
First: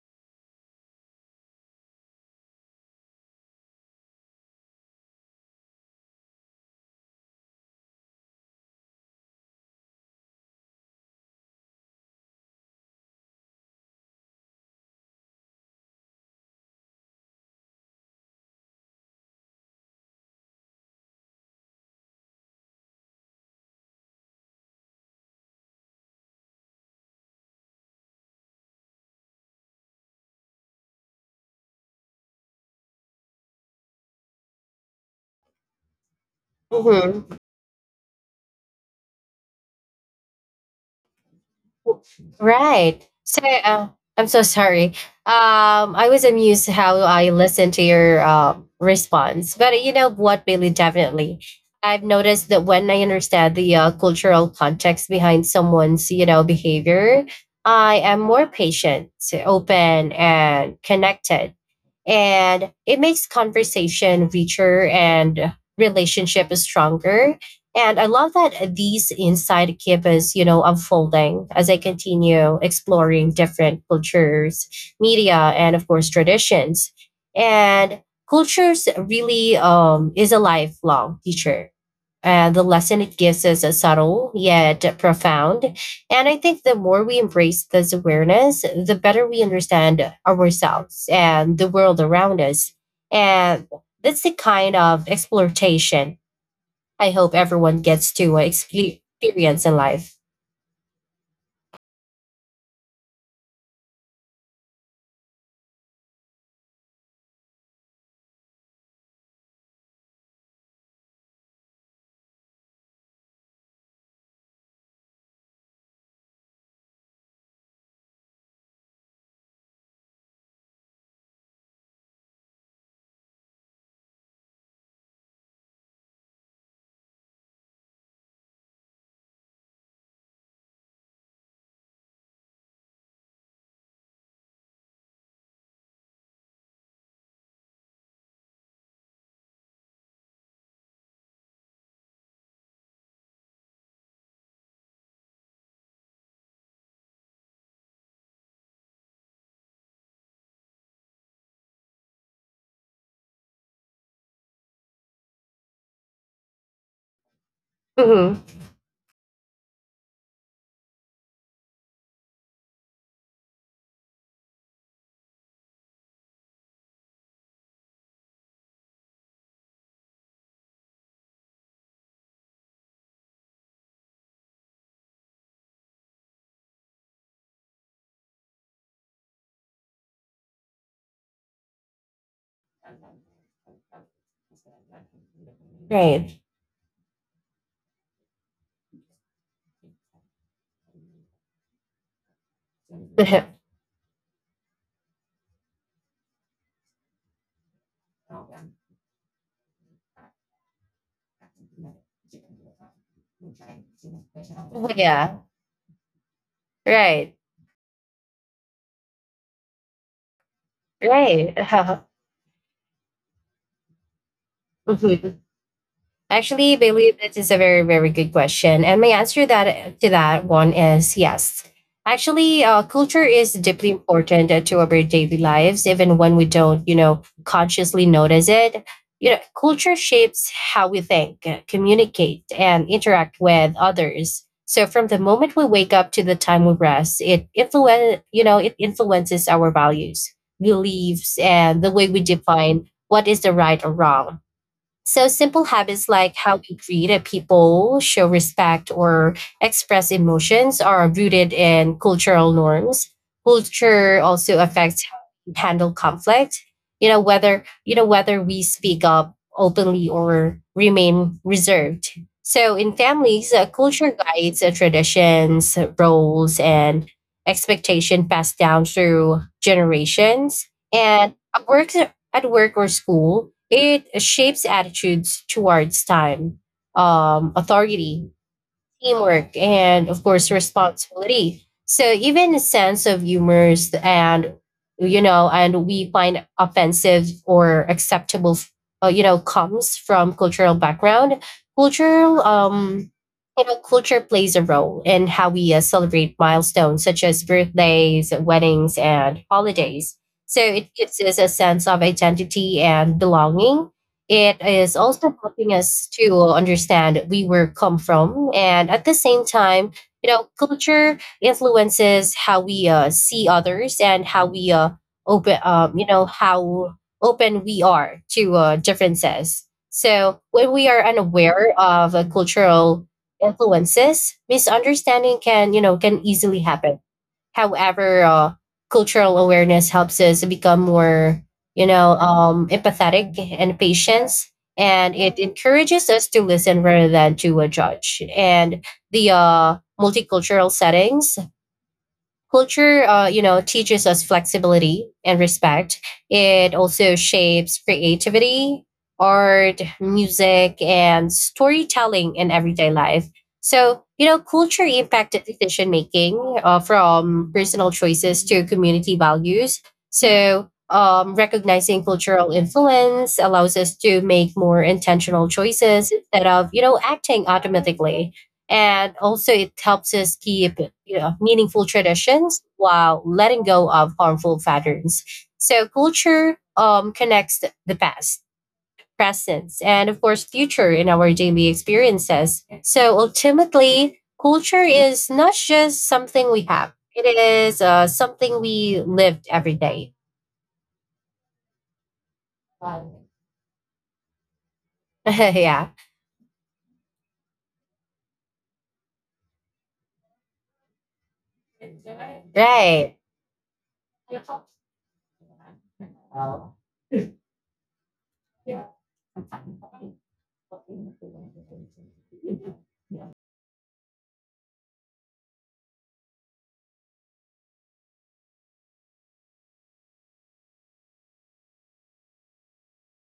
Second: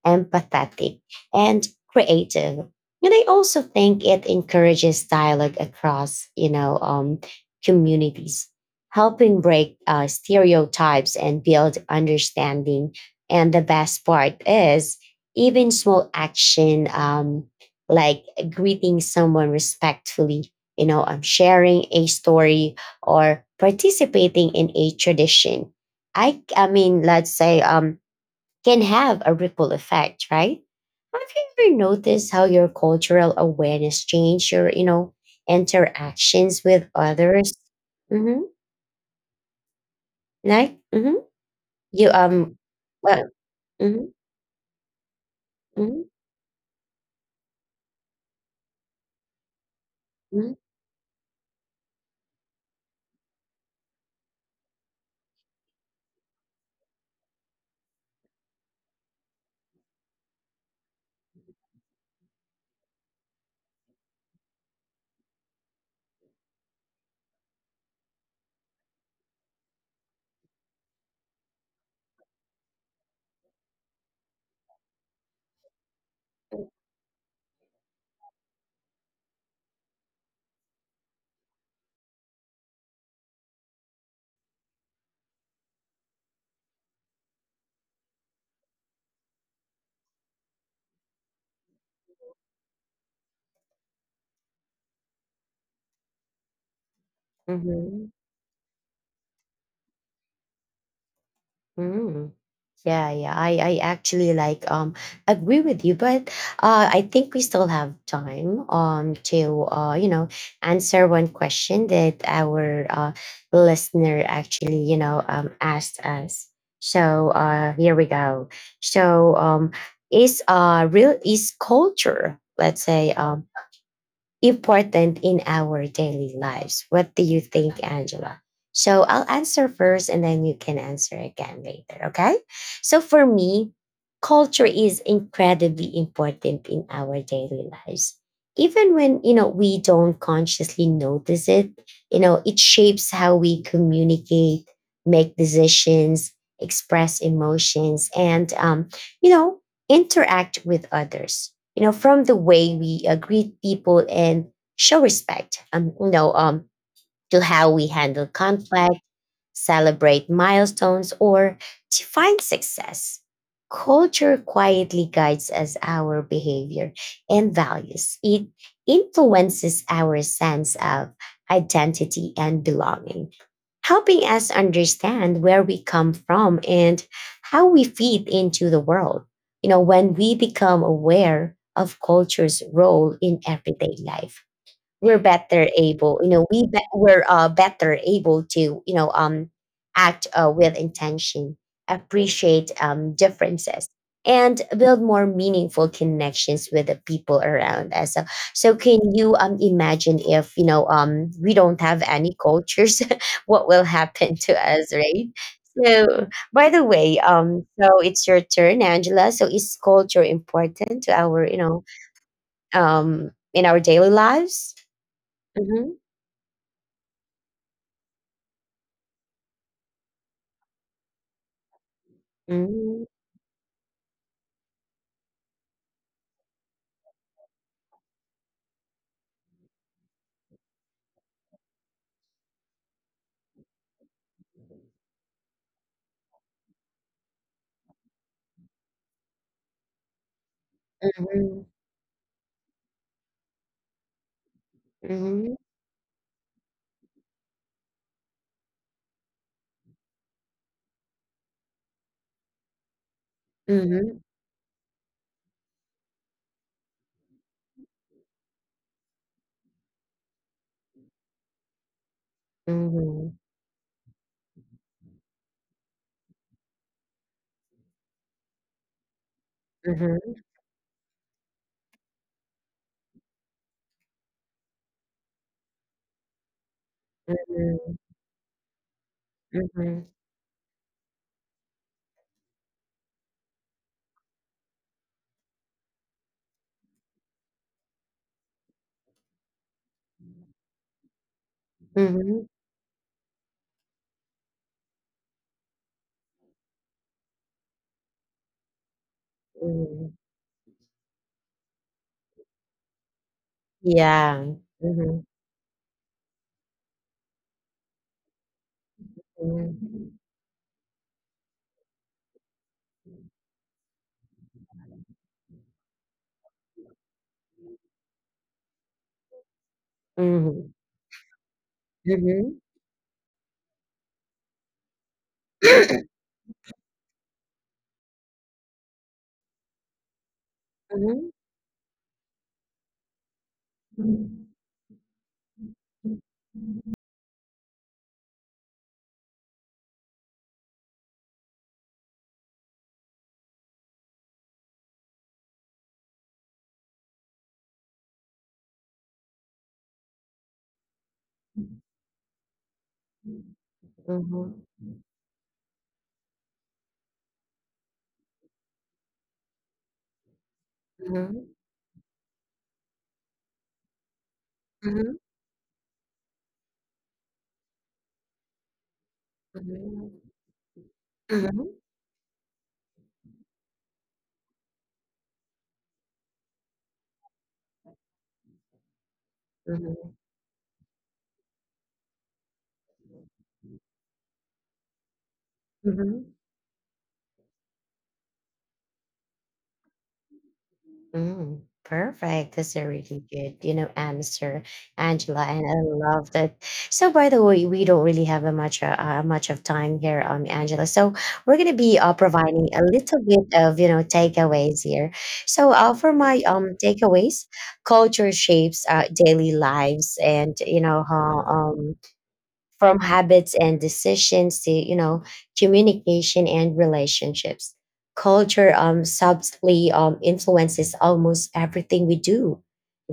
[SPEAKER 1] empathetic, and creative. And I also think it encourages dialogue across, you know, um, communities, helping break uh, stereotypes and build understanding. And the best part is, even small action um, like greeting someone respectfully, you know, um, sharing a story or participating in a tradition. I, I mean, let's say, um, can have a ripple effect, right? Have you ever noticed how your cultural awareness change your, you know, interactions with
[SPEAKER 2] Mm-hmm.
[SPEAKER 1] others? Mm-hmm. Like mhm. You, um
[SPEAKER 2] Right.
[SPEAKER 1] Well,
[SPEAKER 2] So uh,
[SPEAKER 1] mhm,
[SPEAKER 2] I'm so sorry. Um,
[SPEAKER 1] mhm,
[SPEAKER 2] I was amused how I listened to your uh, response, but you know what,
[SPEAKER 1] mhm,
[SPEAKER 2] Bailey? Definitely, I've noticed that when I understand the uh, cultural context behind someone's you know behavior, I am more patient, open, and connected, and it makes conversation richer and relationship stronger. And I love that these insight keep us, you know, unfolding as I continue exploring different cultures, media, and of course traditions. And cultures really um, is a lifelong teacher. Uh, the lesson it gives is a subtle yet profound. And I think the more we embrace this awareness, the better we understand ourselves and the world around us. And that's the kind of exploration I hope everyone
[SPEAKER 1] mhm,
[SPEAKER 2] gets to expe- experience in life.
[SPEAKER 1] mhm. Yeah, yeah. I I actually like um agree with you, but uh I think we still have time um to uh you know answer one question that our uh listener actually, you know, um asked us. So uh here we go. So um is uh real is culture, let's say, um important in our daily lives. What do you think, Angela? So I'll answer first and then you can answer again later, okay? So for me, culture is incredibly important in our daily lives. Even when, you know, we don't consciously notice it, you know, it shapes how we communicate, make decisions, express emotions, and, um, you know, interact with others. You know, from the way we uh, greet people and show respect, um, you know, um, to how we handle
[SPEAKER 2] Mhm.
[SPEAKER 1] conflict, celebrate milestones, or define success. Culture quietly guides us our behavior and values. It influences our sense of identity and belonging, helping us understand where we come from and how we fit into the world. You know, when we become aware of culture's role in everyday life, we're better able you
[SPEAKER 2] Right.
[SPEAKER 1] know we be- we're uh, better able to you know um act uh, with intention, appreciate um differences, and build more meaningful connections with the people around us. So, so can you um imagine if you know um we don't have any cultures what will happen to us, right?
[SPEAKER 2] Yeah.
[SPEAKER 1] So, by the way,
[SPEAKER 2] Right.
[SPEAKER 1] um so it's your turn, Angela. So is culture important to our,
[SPEAKER 2] Right.
[SPEAKER 1] you know, um in our daily lives? Mm-hmm.
[SPEAKER 2] Actually, Bailey, that is a very, very good question. And my answer that to that one is yes. Actually, uh,
[SPEAKER 1] Mhm,
[SPEAKER 2] culture is deeply important uh, to our daily lives, even when we don't, you know, consciously notice it. You know, culture shapes how we think, uh, communicate, and interact with others. So from the moment we wake up to the time we rest, it influen- you know, it influences our values, beliefs,
[SPEAKER 1] mhm,
[SPEAKER 2] and the way we define what is the right or wrong. So simple
[SPEAKER 1] mhm,
[SPEAKER 2] habits like how we greet at people, show respect, or express emotions are rooted in cultural norms. Culture
[SPEAKER 1] mhm,
[SPEAKER 2] also affects how we handle conflict. You know whether you know whether we speak up openly or remain reserved. So in
[SPEAKER 1] mhm,
[SPEAKER 2] families, uh, culture guides uh, traditions, uh, roles, and expectation passed down through
[SPEAKER 1] mhm,
[SPEAKER 2] generations. And at work at work or school, it shapes attitudes towards time, um,
[SPEAKER 1] mhm,
[SPEAKER 2] authority, teamwork, and
[SPEAKER 1] mhm,
[SPEAKER 2] of course, responsibility. So even a sense of humor is- and you know, and we find offensive or acceptable, uh, you know, comes from cultural background. Cultural,
[SPEAKER 1] mhm,
[SPEAKER 2] um, you know, culture plays a role in how we uh, celebrate milestones such as birthdays, weddings, and holidays.
[SPEAKER 1] mhm.
[SPEAKER 2] So it gives us a sense of identity and belonging.
[SPEAKER 1] Yeah.
[SPEAKER 2] It is
[SPEAKER 1] Mhm,
[SPEAKER 2] also helping us to understand we where come from, and at the same time,
[SPEAKER 1] mhm,
[SPEAKER 2] you know, culture influences how we uh, see others and how we uh, open, um, you know, how open we are to uh, differences. So when
[SPEAKER 1] mhm,
[SPEAKER 2] we are unaware of uh,
[SPEAKER 1] mhm.
[SPEAKER 2] cultural influences, misunderstanding can, you know, can easily happen. However, uh, cultural awareness helps us become more, you know, um, empathetic and patience,
[SPEAKER 1] Mhm.
[SPEAKER 2] and it encourages us to listen rather than to uh, judge. And the uh, multicultural settings culture uh, you know teaches us flexibility and respect. It also shapes creativity, art, music, and storytelling in everyday life. So you know
[SPEAKER 1] Mhm,
[SPEAKER 2] culture impacted decision making uh, from personal choices to community values. So um,
[SPEAKER 1] mhm,
[SPEAKER 2] recognizing cultural influence allows us to make more
[SPEAKER 1] mhm,
[SPEAKER 2] intentional choices instead of you know acting automatically. And also it helps
[SPEAKER 1] mhm.
[SPEAKER 2] us keep you know
[SPEAKER 1] Mhm,
[SPEAKER 2] meaningful traditions while letting go of harmful patterns. So culture um, connects the past, presence, and of course future in our daily experiences. So ultimately culture is not just
[SPEAKER 1] mhm, mhm.
[SPEAKER 2] something we have, it is uh, something we lived every day.
[SPEAKER 1] Mm, perfect. That's a really good, you know, answer, Angela, and
[SPEAKER 2] Yeah,
[SPEAKER 1] I love that. So, by the way, we don't really have a much uh, uh, much of time here, um, Angela. So, we're gonna be uh, providing a
[SPEAKER 2] right.
[SPEAKER 1] little bit of, you know, takeaways here. So, uh, for my um takeaways, culture shapes uh, daily lives, and you know how, um, from habits and decisions to, you know, communication and relationships, culture um subtly um influences almost everything we do.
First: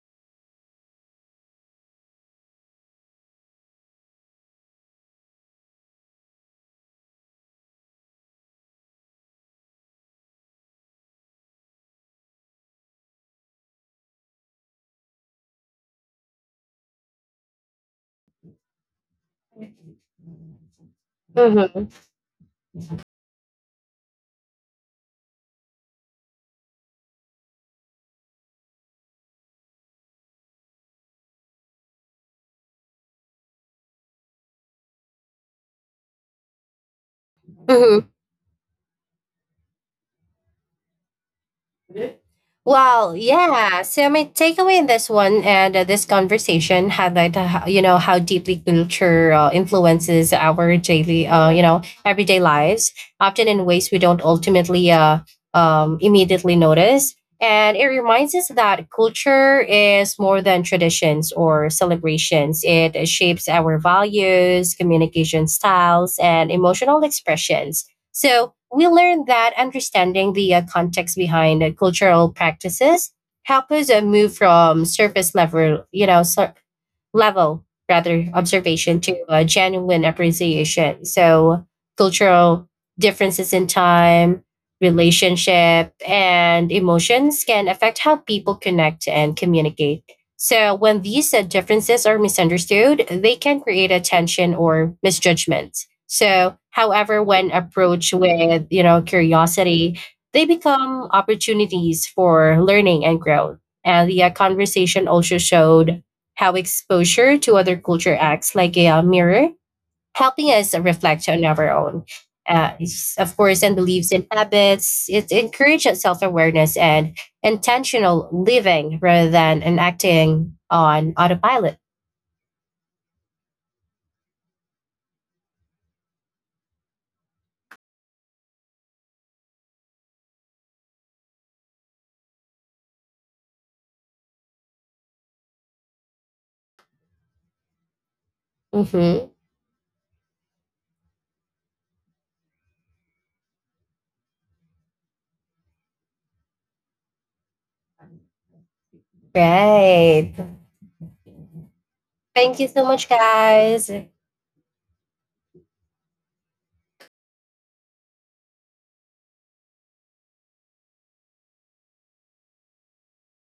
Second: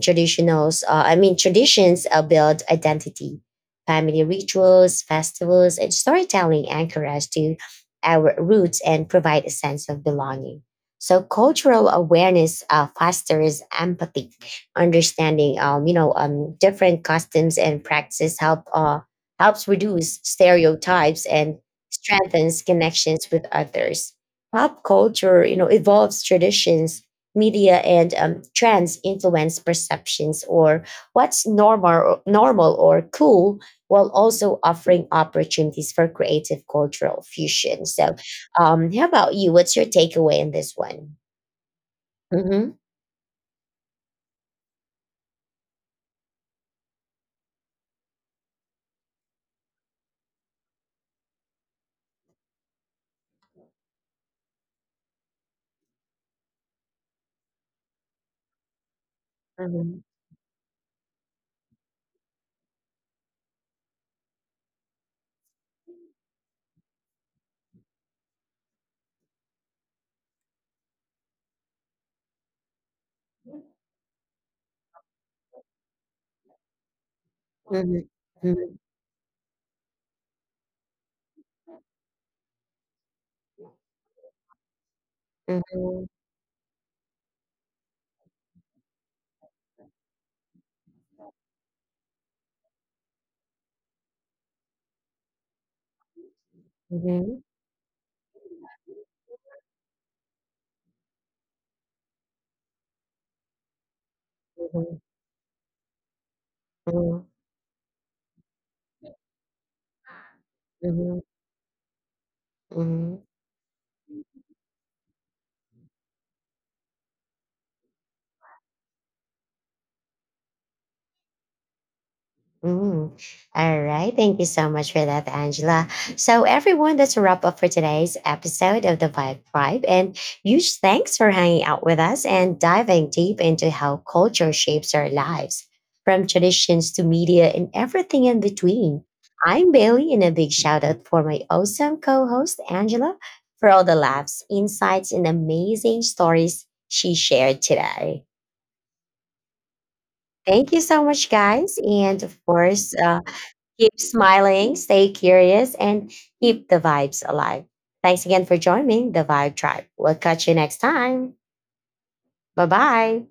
[SPEAKER 1] Traditionals uh, i mean traditions uh, build identity. Family rituals, festivals, and storytelling anchor us to our roots and provide a sense of belonging. So cultural awareness uh, fosters empathy, understanding. Um, you know um, different customs and practices help uh, helps reduce stereotypes and
[SPEAKER 2] Mhm.
[SPEAKER 1] strengthens connections with others. Pop culture, you know, evolves traditions, media, and, um, trends influence perceptions or what's normal, normal or cool, while also offering opportunities for creative cultural fusion. So,
[SPEAKER 2] Mhm.
[SPEAKER 1] um, how about you? What's your takeaway in this one? Hmm
[SPEAKER 2] Well, yeah. So my takeaway in this one and uh, this conversation highlight, uh, how- you know, how deeply culture uh, influences our daily, uh, you know, everyday lives, often in ways we don't ultimately, uh, um, immediately notice. And it reminds us that culture
[SPEAKER 1] hmm
[SPEAKER 2] is more than traditions or celebrations. It shapes our values, communication styles, and emotional expressions. So we learned that understanding the uh, context behind uh, cultural practices help us uh, move from surface level, you know, sur- level
[SPEAKER 1] hmm
[SPEAKER 2] rather
[SPEAKER 1] hmm
[SPEAKER 2] observation to a genuine appreciation. So cultural differences in time,
[SPEAKER 1] hmm
[SPEAKER 2] relationship, and emotions can affect how people connect and communicate. So when these uh, differences are misunderstood, they can create a tension or misjudgment. So however,
[SPEAKER 1] hmm
[SPEAKER 2] when approached with, you know, curiosity, they become opportunities for learning and growth. And the uh, conversation also showed how
[SPEAKER 1] hmm
[SPEAKER 2] exposure to other culture acts like a uh, mirror, helping us
[SPEAKER 1] hmm
[SPEAKER 2] reflect on our own. Uh,
[SPEAKER 1] hmm
[SPEAKER 2] it's- of course, and beliefs and habits. It encourages self awareness and intentional living rather than an acting on autopilot.
[SPEAKER 1] Mm. All right. Thank you so much for that, Angela. So, everyone, that's a wrap up for today's episode of the Vibe Tribe. And huge thanks for hanging out with us and diving deep into how culture shapes our lives, from traditions to media and everything in between.
[SPEAKER 2] Hmm.
[SPEAKER 1] I'm Bailey, and a big shout out for my awesome co host, Angela, for all the laughs, insights, and amazing stories she shared today.
[SPEAKER 2] Right.
[SPEAKER 1] Thank you so much, guys. And
[SPEAKER 2] Thank
[SPEAKER 1] of
[SPEAKER 2] you so much,
[SPEAKER 1] course, uh,
[SPEAKER 2] guys.
[SPEAKER 1] keep smiling, stay curious, and keep the vibes alive. Thanks again for joining the Vibe Tribe. We'll catch you next time. Bye bye.